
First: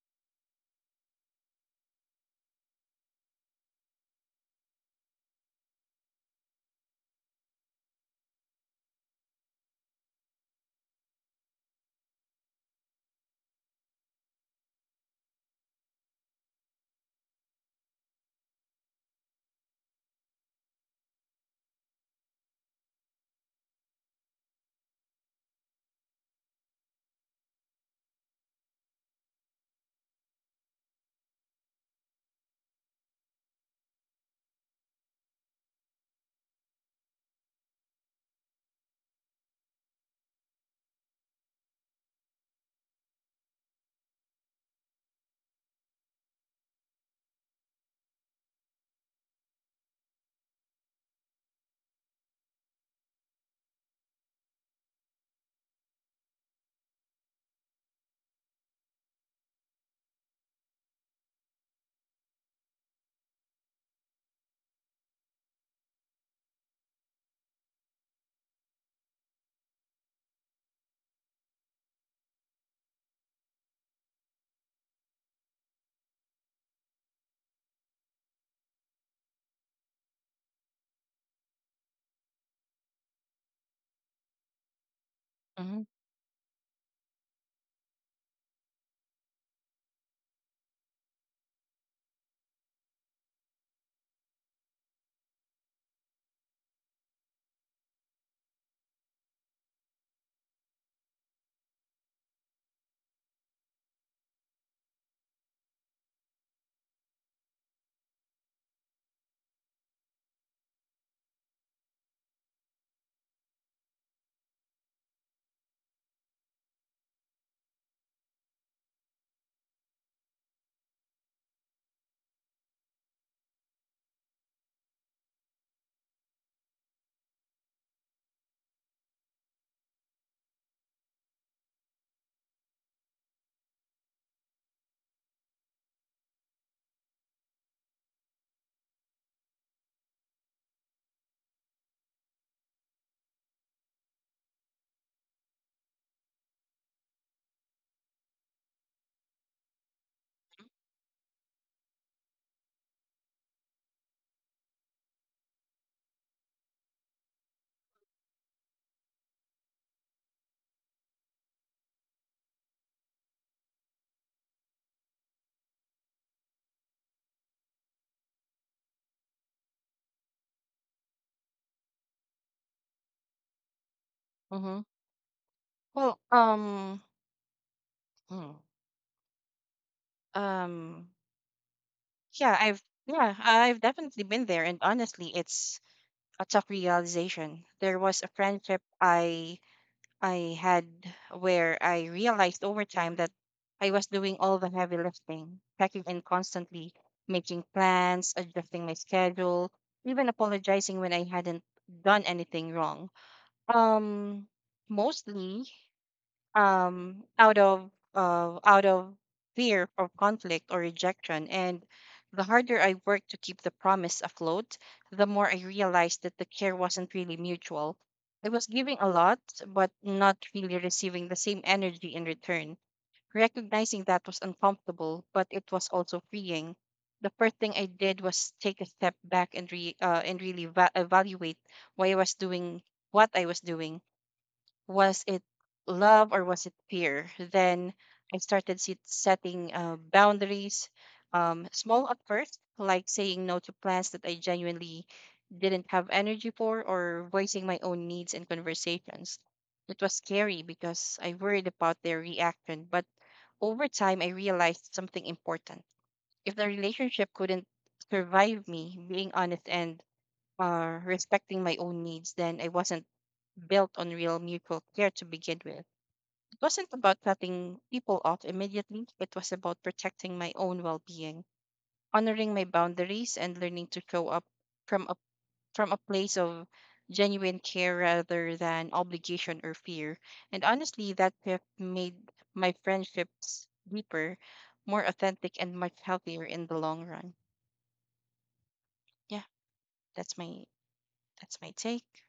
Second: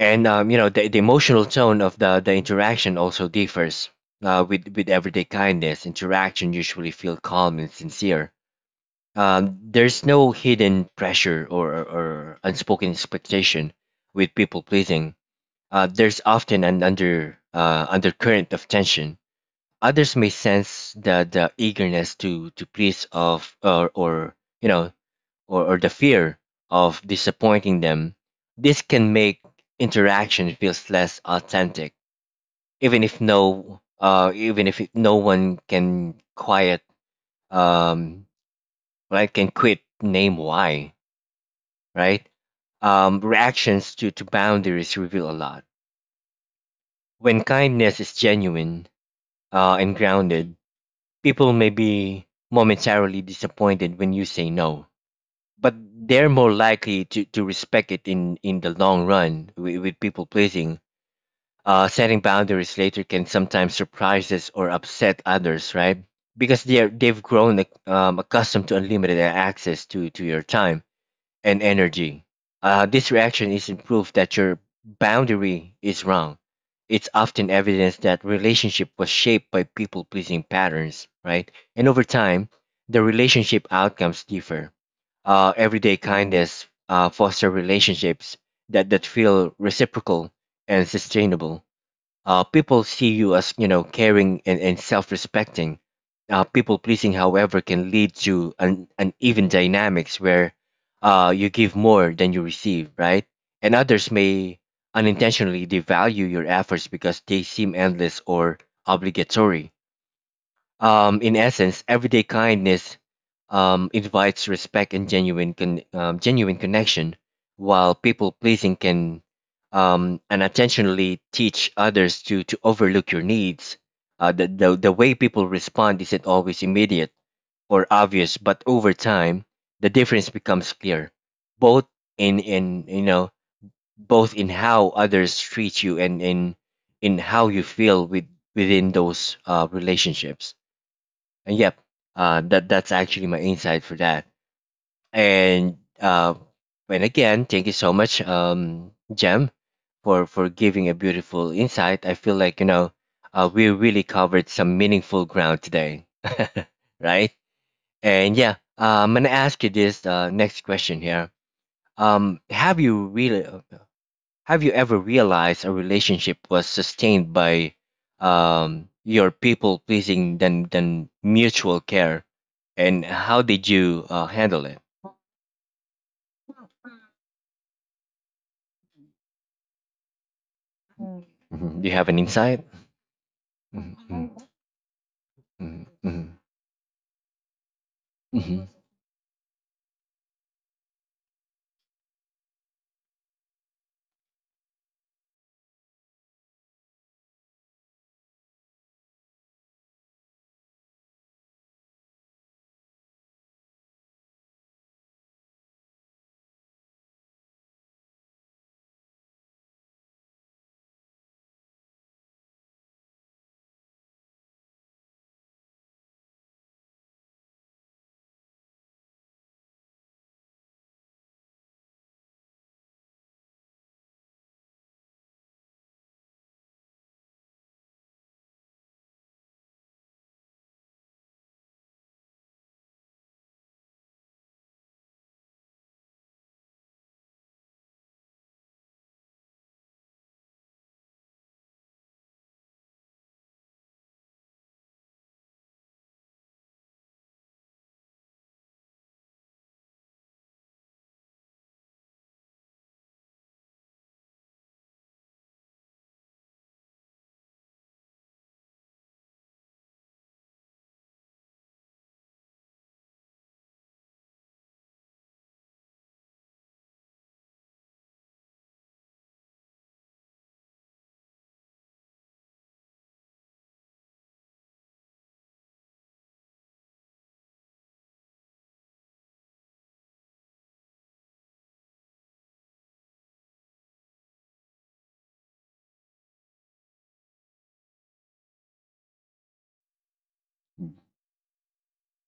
Speaker 1: And the emotional tone of the interaction also differs. With with everyday kindness, interaction usually feel calm and sincere. There's no hidden pressure, or unspoken expectation. With people pleasing, there's often an undercurrent of tension. Others may sense the eagerness to please, of or you know or the fear of disappointing them. This can make interaction feels less authentic, even if no, even if it, no one can um, right, can quit name why, right? Reactions to boundaries reveal a lot. When kindness is genuine and grounded, people may be momentarily disappointed when you say no, but they're more likely to respect it in the long run. With people pleasing, setting boundaries later can sometimes surprise us or upset others, right? Because they've grown accustomed to unlimited access to your time and energy. This reaction isn't proof that your boundary is wrong. It's often evidence that relationship was shaped by people pleasing patterns, right? And over time, the relationship outcomes differ.
Speaker 2: mm-hmm,
Speaker 1: Everyday kindness foster relationships that feel reciprocal and sustainable. People see you as, you know, caring and self-respecting. People pleasing, however, can lead to an uneven dynamics where you give more than you receive, right? And others may unintentionally devalue your efforts because they seem endless or obligatory. In essence, everyday kindness invites respect and genuine connection, while people pleasing can unintentionally teach others to overlook your needs. The way people respond isn't always immediate or obvious, but over time, the difference becomes clear, both in you know both in how others treat you, and in how you feel within those relationships. And yep, that that's actually my insight for that. And uh, and again, thank you so much, Jem, for giving a beautiful insight. I feel like, you know, we really covered some meaningful ground today, right? And yeah, I'm gonna ask you this next question here. Have you really? Have you ever realized a relationship was sustained by your people pleasing than mutual care? And how did you handle it?
Speaker 2: mm-hmm. Well, hmm, um,
Speaker 1: Mhm. Do you have an
Speaker 2: yeah,
Speaker 1: insight?
Speaker 2: I've
Speaker 1: Mhm,
Speaker 2: definitely been there, and honestly, it's
Speaker 1: mhm, mhm,
Speaker 2: a tough realization. There was a
Speaker 1: mhm.
Speaker 2: friendship I had where I realized over time that I was doing all the heavy lifting, checking in constantly, making plans, adjusting my schedule, even apologizing when I hadn't done anything wrong. Um, mostly out of fear of conflict or rejection. And the harder I worked to keep the promise afloat, the more I realized that the care wasn't really mutual. I was giving a lot, but not really receiving the same energy in return. Recognizing that was uncomfortable, but it was also freeing. The first thing I did was take a step back and re and really evaluate why I was doing what I was doing. Was it love or was it fear? Then I started setting boundaries, small at first, like saying no to plans that I genuinely didn't have energy for or voicing my own needs in conversations. It was scary because I worried about their reaction, but over time I realized something important. If the relationship couldn't survive me being honest and respecting my own needs, then I wasn't built on real mutual care to begin with. It wasn't about cutting people off immediately, it was about protecting my own well being, honoring my boundaries, and learning to show up from a, from a place of genuine care rather than obligation or fear. And honestly, that shift made my friendships deeper, more authentic, and much healthier in the long run. Yeah, that's my that's my take.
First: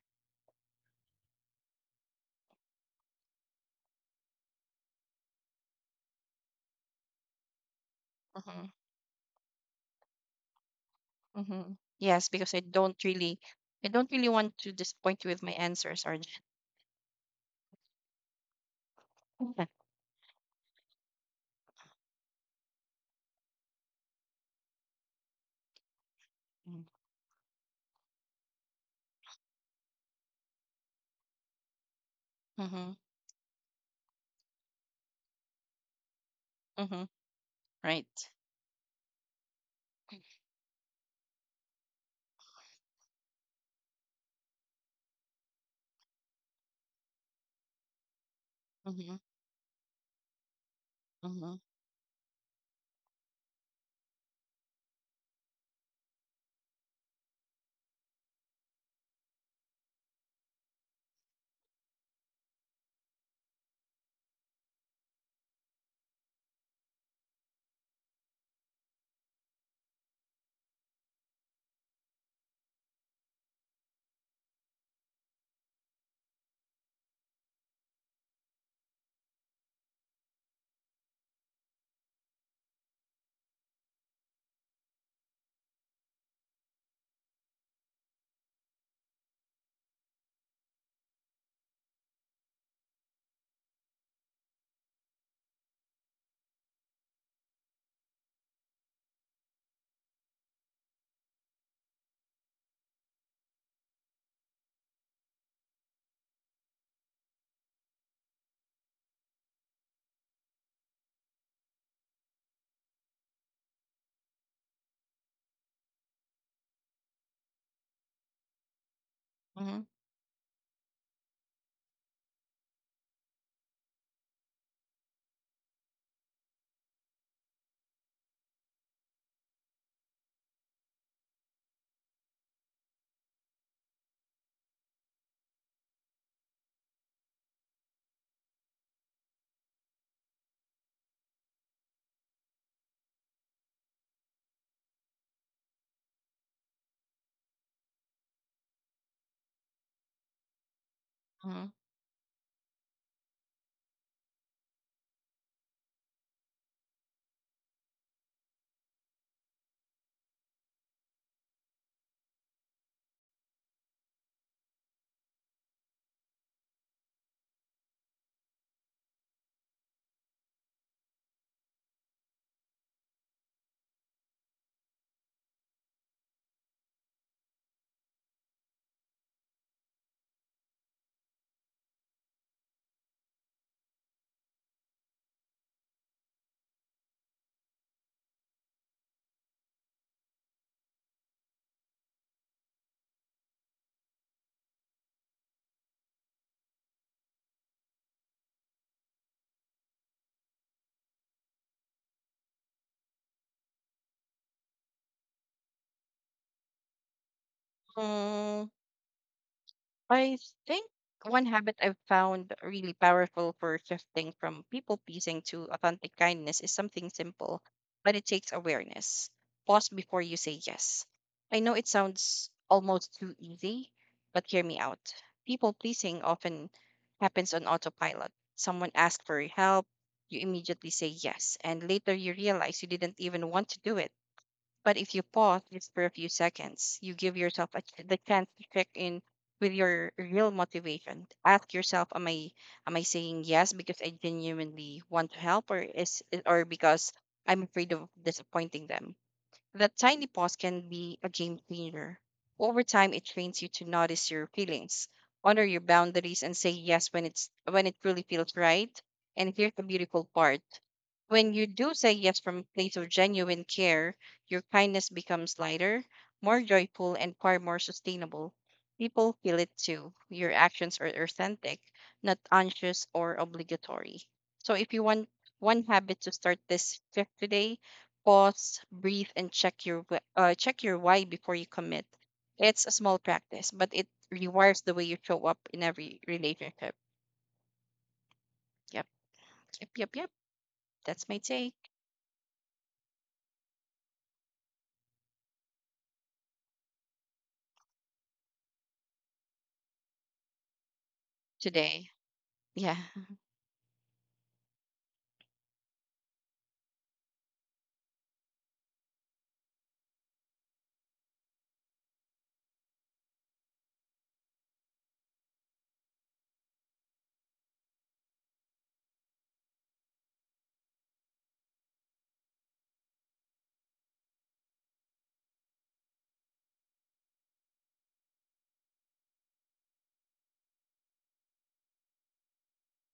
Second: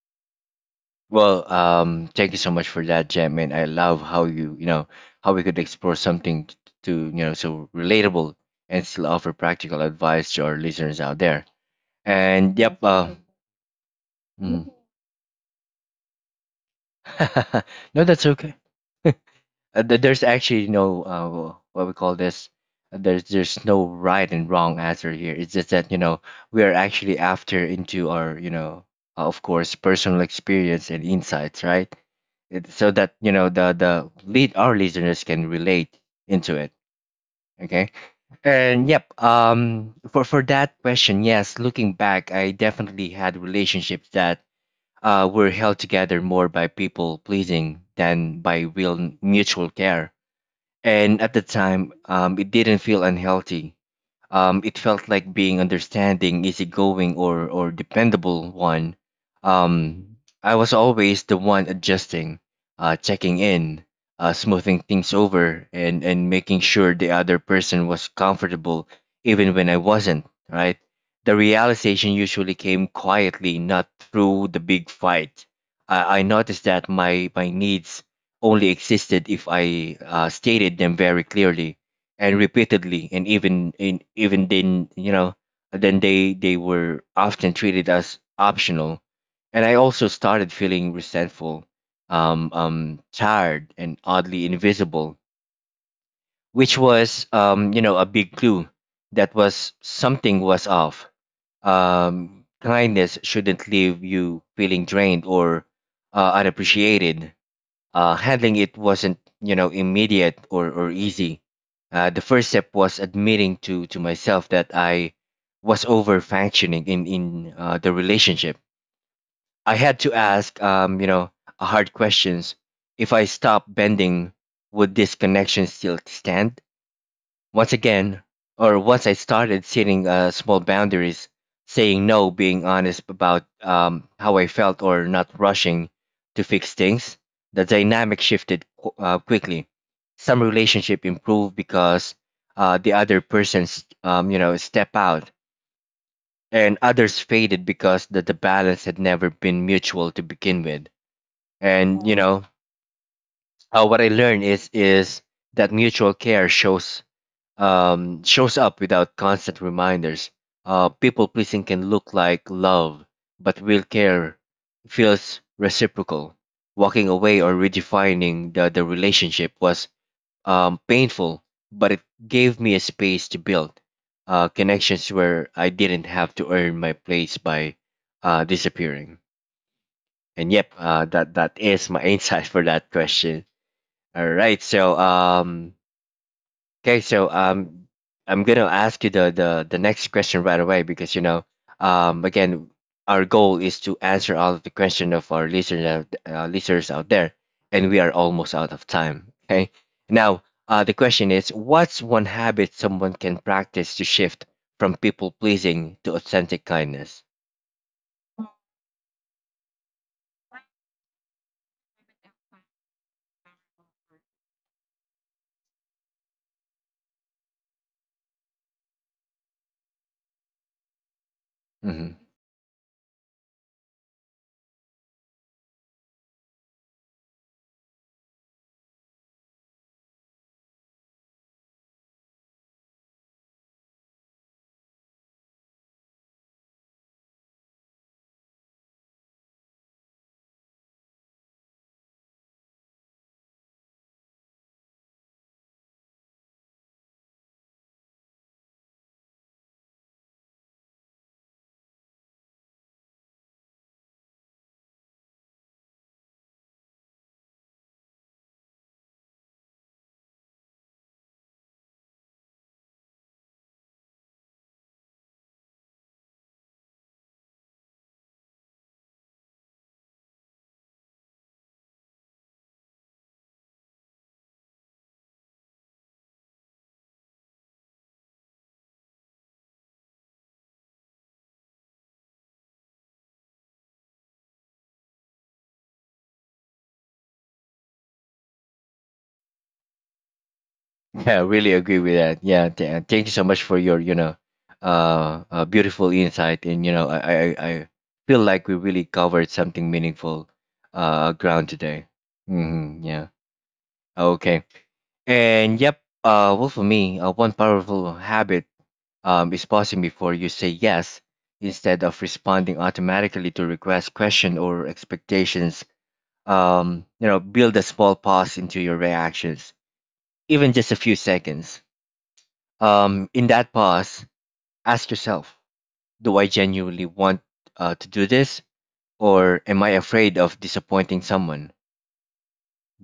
Speaker 1: Well, thank you so much for that, Jem, and I love how how we could explore something to, you know, so relatable,
Speaker 2: Hmm.
Speaker 1: and still offer practical advice to our listeners out there.
Speaker 2: Hmm. Yes, because
Speaker 1: And yep,
Speaker 2: I don't really want
Speaker 1: mhm.
Speaker 2: to disappoint you with my answers, Arjun.
Speaker 1: No, that's okay. There's actually no, what we call this, there's no right and wrong answer here. It's just that, you know, we are actually after into our, you know, of course, personal experience and insights, right?
Speaker 2: Mm-hmm.
Speaker 1: So that, you know, the lead our listeners can relate into it.
Speaker 2: Mm-hmm.
Speaker 1: Okay.
Speaker 2: Right.
Speaker 1: And yep, for that question, yes, looking back, I definitely had relationships that were held together more by people pleasing than by real
Speaker 2: Mm-hmm.
Speaker 1: mutual care. And at the
Speaker 2: Mm-hmm.
Speaker 1: time, it didn't feel unhealthy. It felt like being understanding, easygoing, or dependable one. Um, I was always the one adjusting, checking in, smoothing things over, and making sure the other person was comfortable, even when I wasn't. Right. The realization usually came quietly, not through the big fight. I noticed that my needs only existed if I stated them very clearly and repeatedly, and even then, then they were often treated as optional. And I also started feeling resentful, tired and oddly invisible, which was a big clue that was something was off. Kindness shouldn't leave you feeling drained or unappreciated. Handling it wasn't, immediate or easy. The first step was admitting to myself that I was over functioning in the relationship. I
Speaker 2: Mm-hmm.
Speaker 1: had to ask, hard questions. If I stopped bending, would this connection still stand? Once again, or once I started setting small boundaries, saying no, being honest about how I felt, or not rushing to fix things, the dynamic shifted quickly. Some relationship improved because the other person's step out, and others faded because the balance had never been mutual to begin with.
Speaker 2: Mm-hmm.
Speaker 1: And you Mm. know what I learned is that mutual care shows shows up without constant reminders. People pleasing can look like love, but real care feels reciprocal. Walking away or redefining the relationship was painful, but it gave me a space to build connections where I didn't have to earn my place by disappearing. And yep, that is my insight for that question. All right, so okay, so I'm gonna ask you the next question right away because again, our goal is to answer all of the question of our listeners, listeners out there, and we are almost out of time. Okay, now the question is, what's one habit someone can practice to shift from people pleasing to authentic kindness?
Speaker 2: Um, I think one habit I've found really powerful for shifting from people pleasing to authentic kindness is something simple, but it takes awareness. Pause before you say yes. I know it
Speaker 1: Mm-hmm.
Speaker 2: sounds almost too easy, but hear me out. People pleasing often happens on autopilot. Someone asks for your help, you immediately say yes, and later you realize you didn't even want to do it. But if you pause just for a few seconds, you give yourself the chance to check in with your real motivation. Ask yourself, am I saying yes because I genuinely want to help, or because I'm afraid of disappointing them? That tiny pause can be a game changer. Over time, it trains you to notice your feelings, honor your boundaries, and say yes when it truly feels right. And here's the beautiful part: when you do say yes from a place of genuine care, your kindness becomes lighter, more joyful, and far more sustainable. People feel it too. Your actions are authentic, not anxious or obligatory. So, if you want one habit to start this shift today, pause, breathe, and check your check your why before you commit. It's a small practice, but it rewires the way you show up in every relationship. Yep, yep. That's my
Speaker 1: Yeah, I
Speaker 2: take
Speaker 1: really agree with that. Yeah, thank you so much for your, beautiful insight. And you know, I feel like we really covered something meaningful, ground
Speaker 2: today.
Speaker 1: today.
Speaker 2: Yeah,
Speaker 1: Mm-hmm, yeah. Okay. And yep. Well, for me, one powerful habit, is pausing before you say yes, instead of responding automatically to requests, question, or expectations. You know, build a small pause into your reactions, even just a few seconds in that pause, ask yourself, do I genuinely want to do this, or am I afraid of disappointing someone?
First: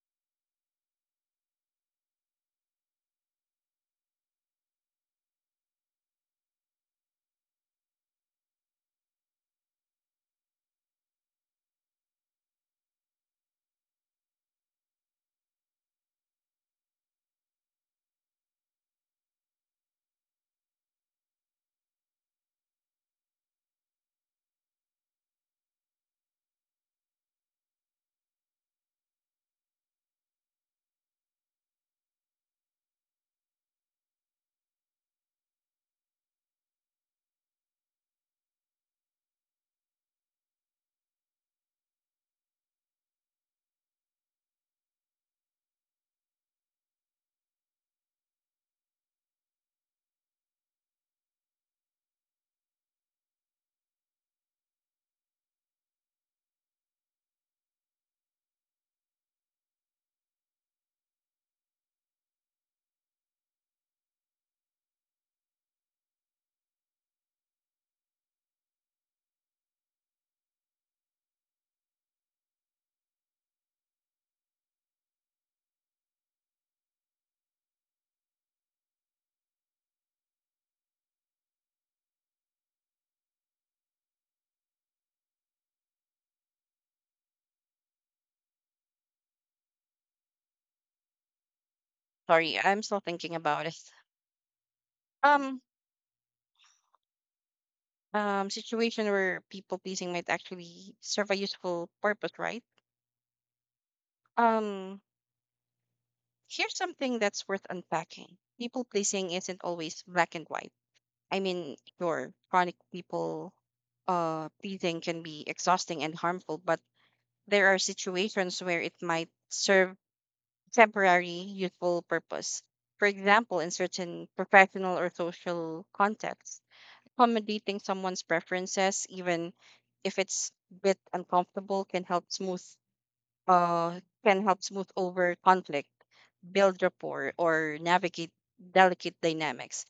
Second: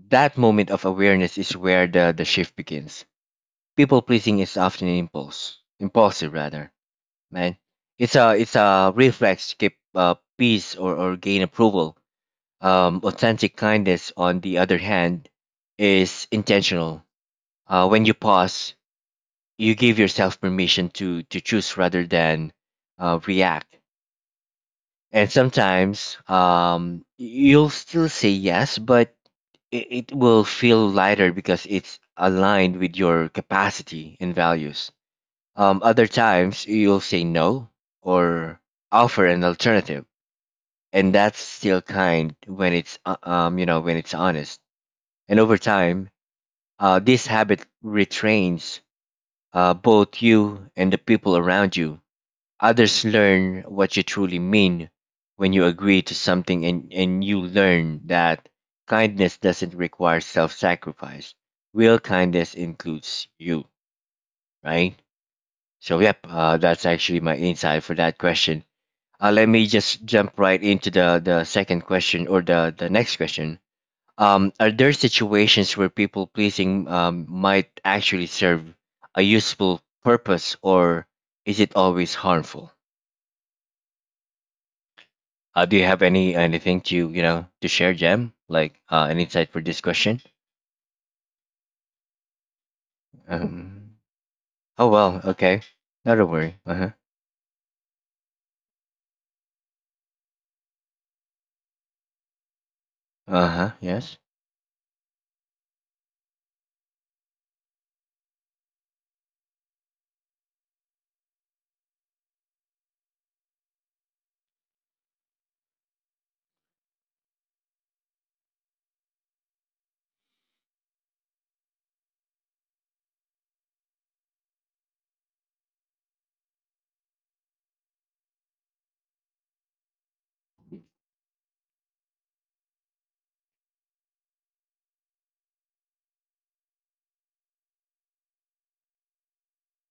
Speaker 1: That moment of awareness is where the shift begins. People pleasing is often an impulse, impulsive rather, man. It's a reflex to keep peace or gain approval. Authentic kindness, on the other hand, is intentional. When you pause, you give yourself permission to choose rather than react. And sometimes, you'll still say yes, but it, it will feel lighter because it's aligned with your capacity and values. Other times you'll say no, or offer an alternative, and that's still kind when it's when it's honest. And over time, this habit retrains both you and the people around you. Others learn what you truly mean when you agree to something, and you learn that kindness doesn't require self sacrifice. Real kindness includes you, right? So, yep, that's actually my insight for that question. Let me just jump right into the second question or the next question. Are there situations where people pleasing might actually serve a useful purpose, or is it always harmful? Do you have anything to to share, Jem? Like an insight for this question?
Speaker 2: sorry, I'm still thinking about it.
Speaker 1: Um, oh well,
Speaker 2: Um,
Speaker 1: okay, not a worry. Uh huh.
Speaker 2: situation where people pleasing might actually serve a useful purpose, right?
Speaker 1: Uh huh. Yes.
Speaker 2: Um, Here's something that's worth unpacking. People pleasing isn't always black and white. I mean, sure, chronic people pleading can be exhausting and harmful, but there are situations where it might serve temporary useful purpose. For example, in certain professional or social contexts, accommodating someone's preferences, even if it's a bit uncomfortable, can help smooth over conflict, build rapport, or navigate delicate dynamics.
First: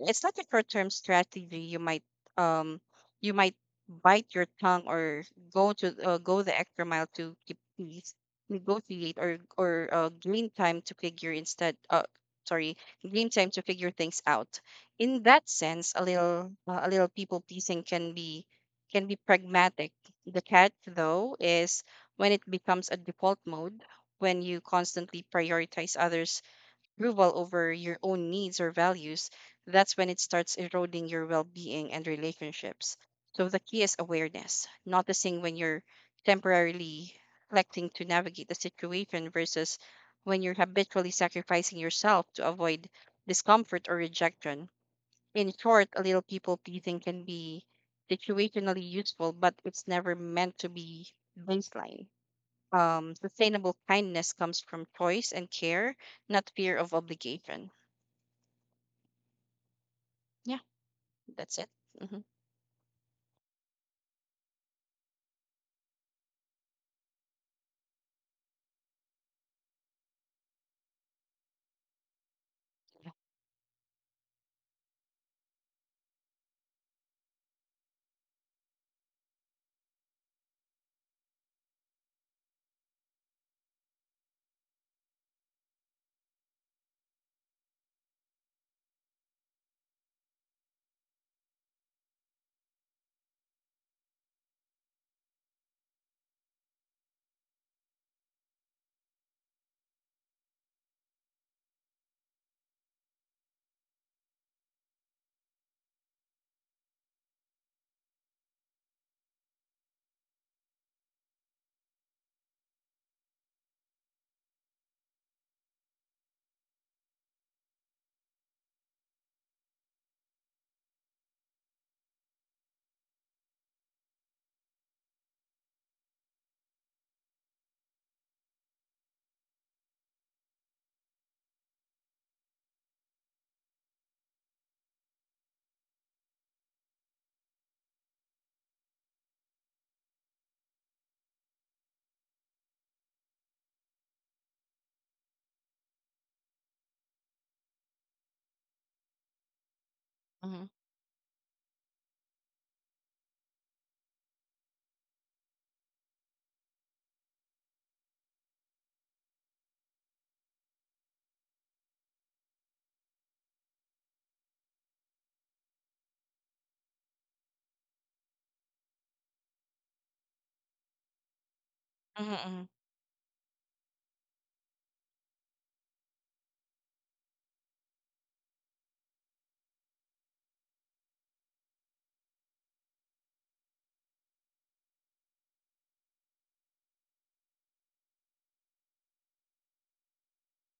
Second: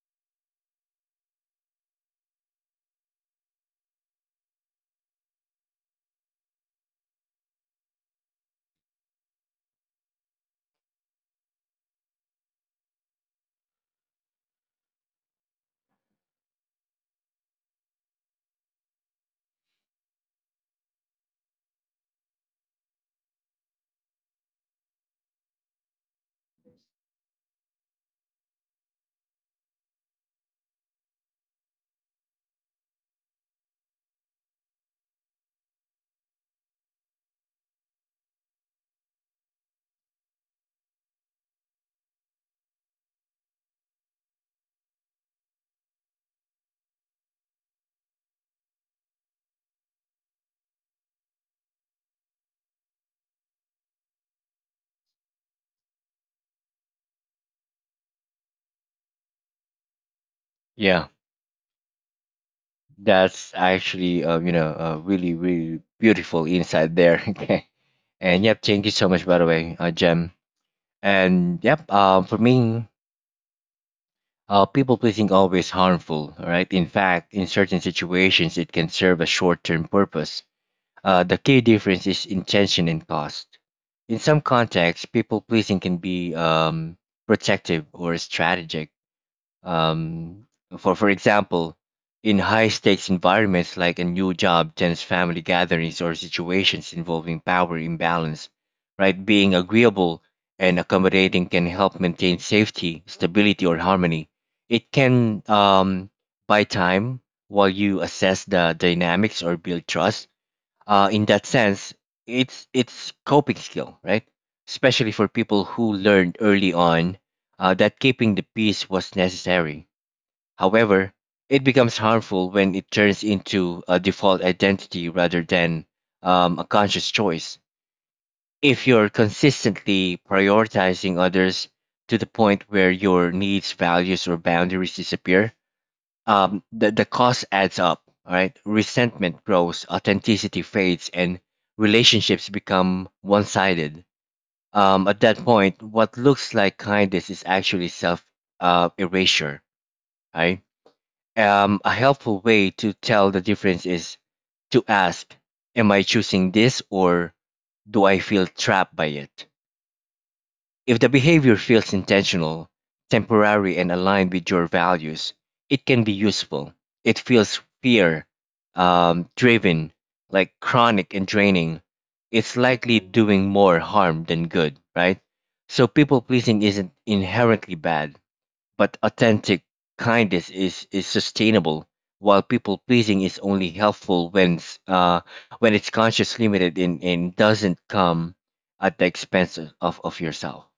Speaker 2: It's not a short term strategy. Um you might bite your tongue or go the extra mile to keep peace, negotiate or gain time to figure instead. Sorry, gain time to figure things out. In that sense, a little people pleasing can be pragmatic. The catch though is when it becomes a default mode when you constantly prioritize others approval over your own needs or values, that's when it starts eroding your well being and relationships. So the key is awareness, noticing when you're temporarily electing to navigate the situation versus when you're habitually sacrificing yourself to avoid discomfort or rejection. In short, a little people pleasing can be situationally useful, but it's never meant to be baseline. Sustainable kindness comes from choice and care, not fear of obligation. Yeah,
Speaker 1: Yeah,
Speaker 2: that's it. Mm-hmm.
Speaker 1: that's actually a really beautiful insight there. Okay. And yep, thank you so much by the way, Jem. And yep, for me,
Speaker 2: Yeah.
Speaker 1: people pleasing always harmful. All right. In fact, in certain situations, it can serve a short term purpose. The key difference is intention and cost. In some contexts, people pleasing can be protective or strategic. Um, for example, in high stakes environments like a new job, tense family gatherings, or situations involving power imbalance, right? Being agreeable and accommodating can help maintain safety, stability, or harmony. It can buy time while you assess the dynamics or build trust. In that sense, it's coping skill, right? Especially for people who learned early on that keeping the peace was necessary. However, it becomes harmful when it turns into a default identity rather than a conscious choice. If you're consistently prioritizing others to the point where your needs, values, or boundaries disappear, the cost adds up. All right. Resentment grows, authenticity fades, and relationships become one sided. At that point, what looks like kindness is actually self erasure, right?
Speaker 2: Mm-hmm.
Speaker 1: A helpful way to tell the difference is to ask, am I choosing this, or do I feel trapped by it? If the behavior feels intentional, temporary, and aligned with your values, it can be useful. It feels fear driven, like chronic and draining. It's
Speaker 2: Mm-hmm.
Speaker 1: likely doing more harm than good, right? So people pleasing isn't inherently bad, but authentic kindness is sustainable, while people pleasing is only helpful when, when it's conscious limited and doesn't come at the expense of yourself.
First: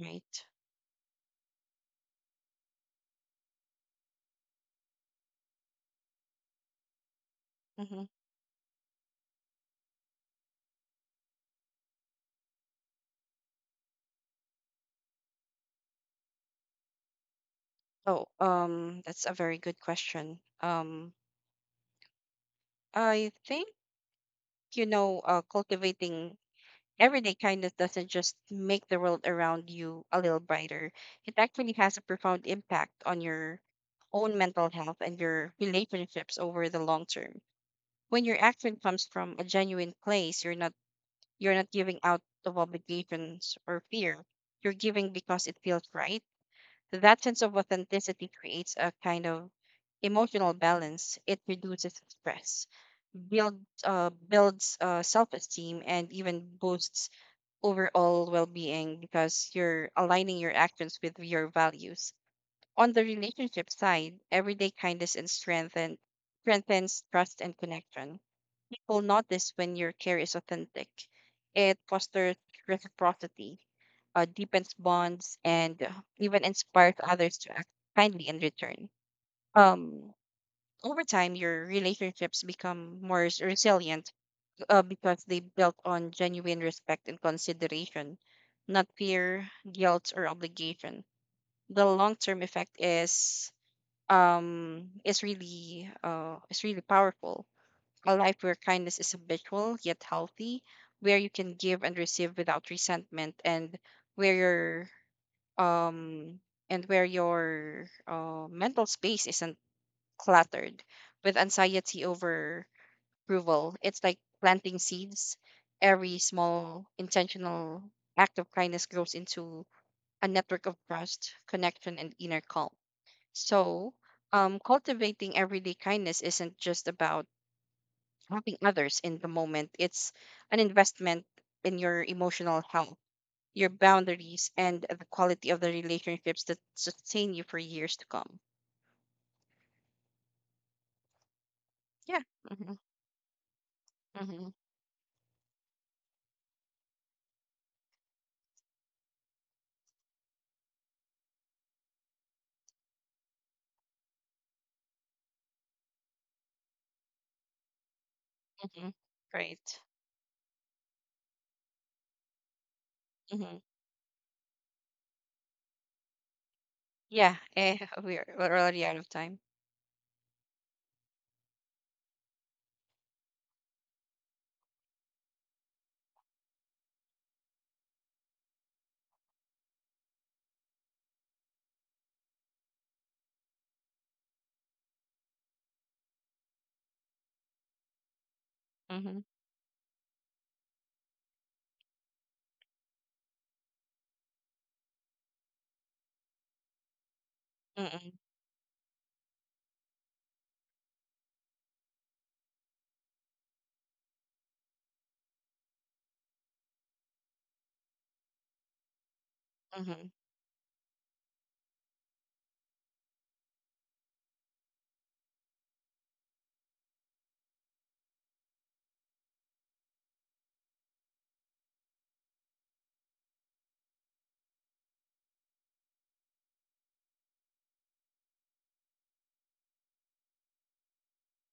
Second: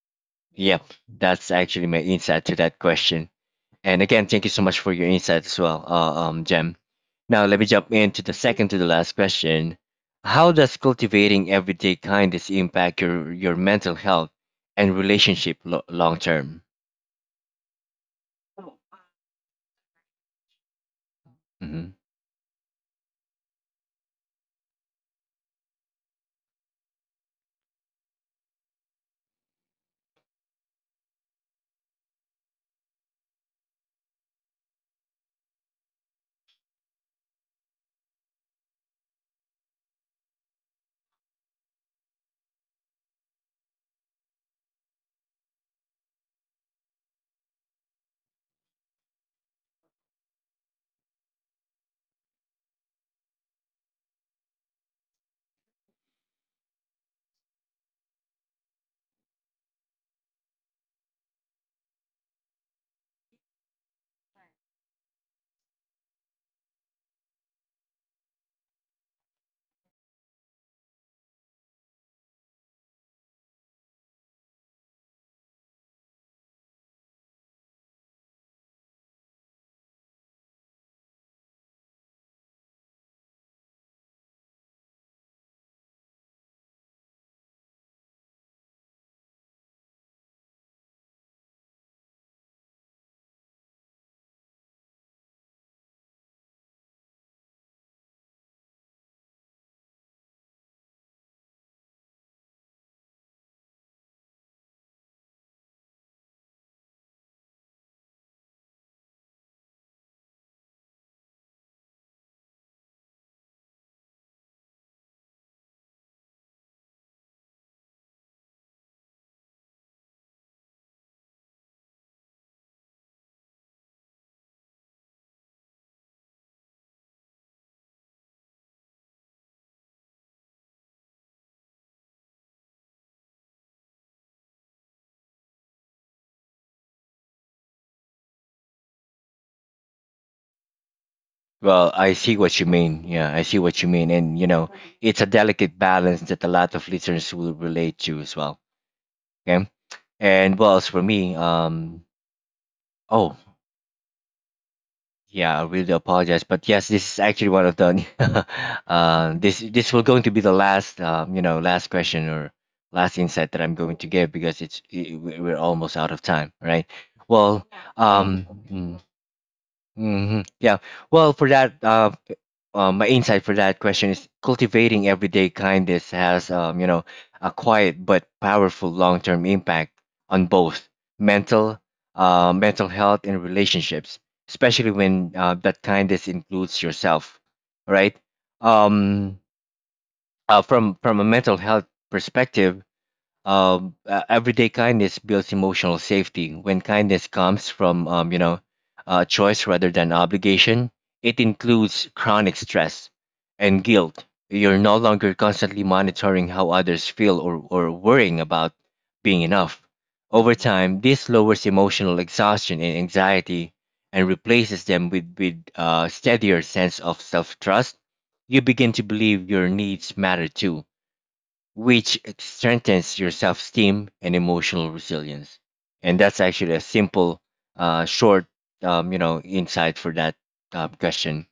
Speaker 2: Right.
Speaker 1: Yep, that's actually my insight to that question. And again, thank you so much for your insight as well, Jem. Now, let me jump
Speaker 2: Mm-hmm.
Speaker 1: into the second to the last question. How does cultivating everyday kindness impact your mental health and relationship long term?
Speaker 2: Oh, that's a very good question.
Speaker 1: Hmm.
Speaker 2: I think, you know, cultivating everyday kindness doesn't just make the world around you a little brighter. It actually has a profound impact on your own mental health and your relationships over the long term. When your action comes from a genuine place, you're not giving out of obligations or fear. You're giving because it feels right. That sense of authenticity creates a kind of emotional balance. It reduces stress, builds self esteem, and even boosts overall well being because you're aligning your actions with your values. On the relationship side, everyday kindness and strengthen strengthens trust and connection. People notice when your care is authentic. It fosters reciprocity, deepens bonds, and even inspires others to act kindly in return. Um, Over time, your relationships become more resilient because they built on genuine respect and consideration, not fear, guilt, or obligation. The long term effect is is really powerful. A life where kindness is habitual yet healthy, where you can give and receive without resentment, where your um and where your mental space isn't cluttered with anxiety over approval. It's like planting seeds. Every small intentional act of kindness grows into a network of trust, connection, and inner calm. So, cultivating everyday kindness isn't just about helping others in the moment, it's an investment in your emotional health, your boundaries, and the quality of the relationships that sustain you for years to come.
Speaker 1: Well, I
Speaker 2: Yeah.
Speaker 1: see what you
Speaker 2: Mm-hmm.
Speaker 1: mean. Yeah, I see what you mean. And, you
Speaker 2: Mm-hmm.
Speaker 1: know, it's a delicate balance that a lot of listeners will relate to as well. Okay. And well, as for me, oh, yeah, I really apologize, but yes, this is actually one of the
Speaker 2: Mm-hmm.
Speaker 1: this
Speaker 2: Great.
Speaker 1: this will going to be the last last question or last insight
Speaker 2: Mm-hmm.
Speaker 1: that I'm going to give because we're almost out of time, right?
Speaker 2: Yeah.
Speaker 1: Well,
Speaker 2: Eh, we're
Speaker 1: um,
Speaker 2: already out
Speaker 1: mm,
Speaker 2: of time.
Speaker 1: mhm, yeah. Well, for that my insight for that question is cultivating everyday kindness has, a quiet but powerful long-term impact on both mental, mental health and relationships, especially when that kindness includes yourself, right?
Speaker 2: Mm-hmm.
Speaker 1: Um, from a mental health perspective, everyday kindness builds emotional safety. When kindness comes
Speaker 2: Mm-hmm.
Speaker 1: from, choice rather than obligation, it includes chronic stress and guilt. You're no longer constantly monitoring how others feel or worrying about being enough.
Speaker 2: Mm-hmm.
Speaker 1: Over time, this lowers emotional exhaustion and anxiety, and replaces them with a steadier sense of self trust. You begin to believe your needs matter too, which strengthens your self esteem and emotional resilience. And that's actually a simple, short, insight for that question.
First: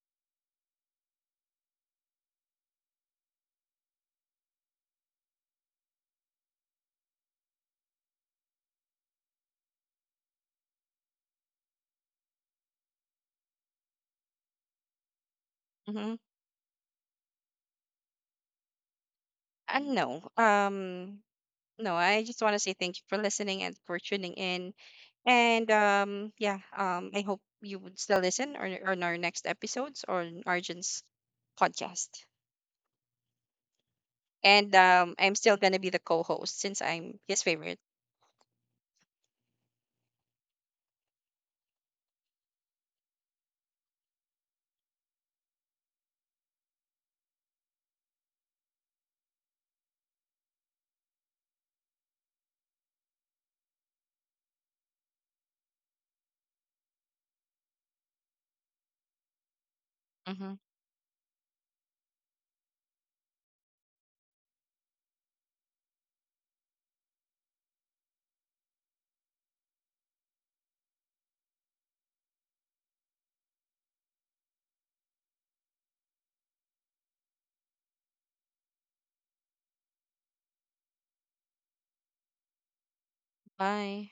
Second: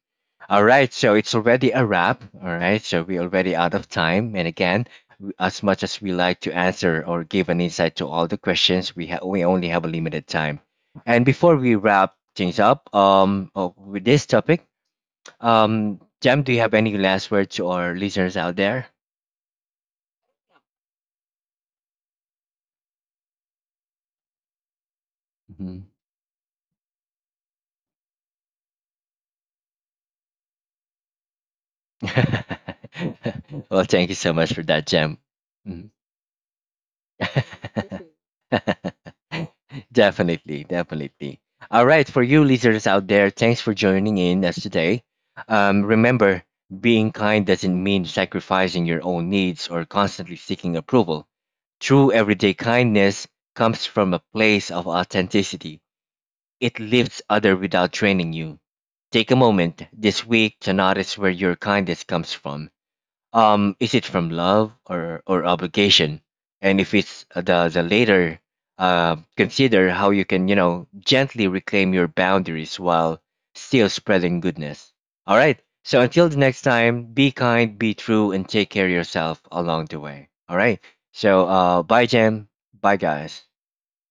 Speaker 1: All right, so it's already a wrap. All right, so we're already out of time. And again, as much as we like to answer or give an insight to all the questions, we only have a limited time. And before we wrap things up, with this topic,
Speaker 2: Mm-hmm.
Speaker 1: Jam, do you have any last words to our listeners out there?
Speaker 2: And no. No, I just want to say thank you for listening and for tuning in. And
Speaker 1: Mm-hmm.
Speaker 2: yeah, I hope you would still listen on our next episodes or Arjun's podcast.
Speaker 1: Well, thank you so much for
Speaker 2: And
Speaker 1: that, Jem.
Speaker 2: I'm still gonna be
Speaker 1: Mm.
Speaker 2: the co-host since I'm his favorite.
Speaker 1: Definitely, definitely. All right, for you listeners out there, thanks for joining in us today. Remember, being kind doesn't mean sacrificing your own needs or constantly seeking approval. True everyday kindness comes from a place of authenticity. It lifts others without draining you. Take a moment this
Speaker 2: Hmm.
Speaker 1: week to notice where your kindness comes from, is it from love or obligation? And if it's the latter, consider how you can, you know, gently reclaim your boundaries while still spreading goodness. All right. So until the next time, be kind, be true, and take care of yourself along the way. All right. So bye, Jem. Bye, guys.
Speaker 2: Bye.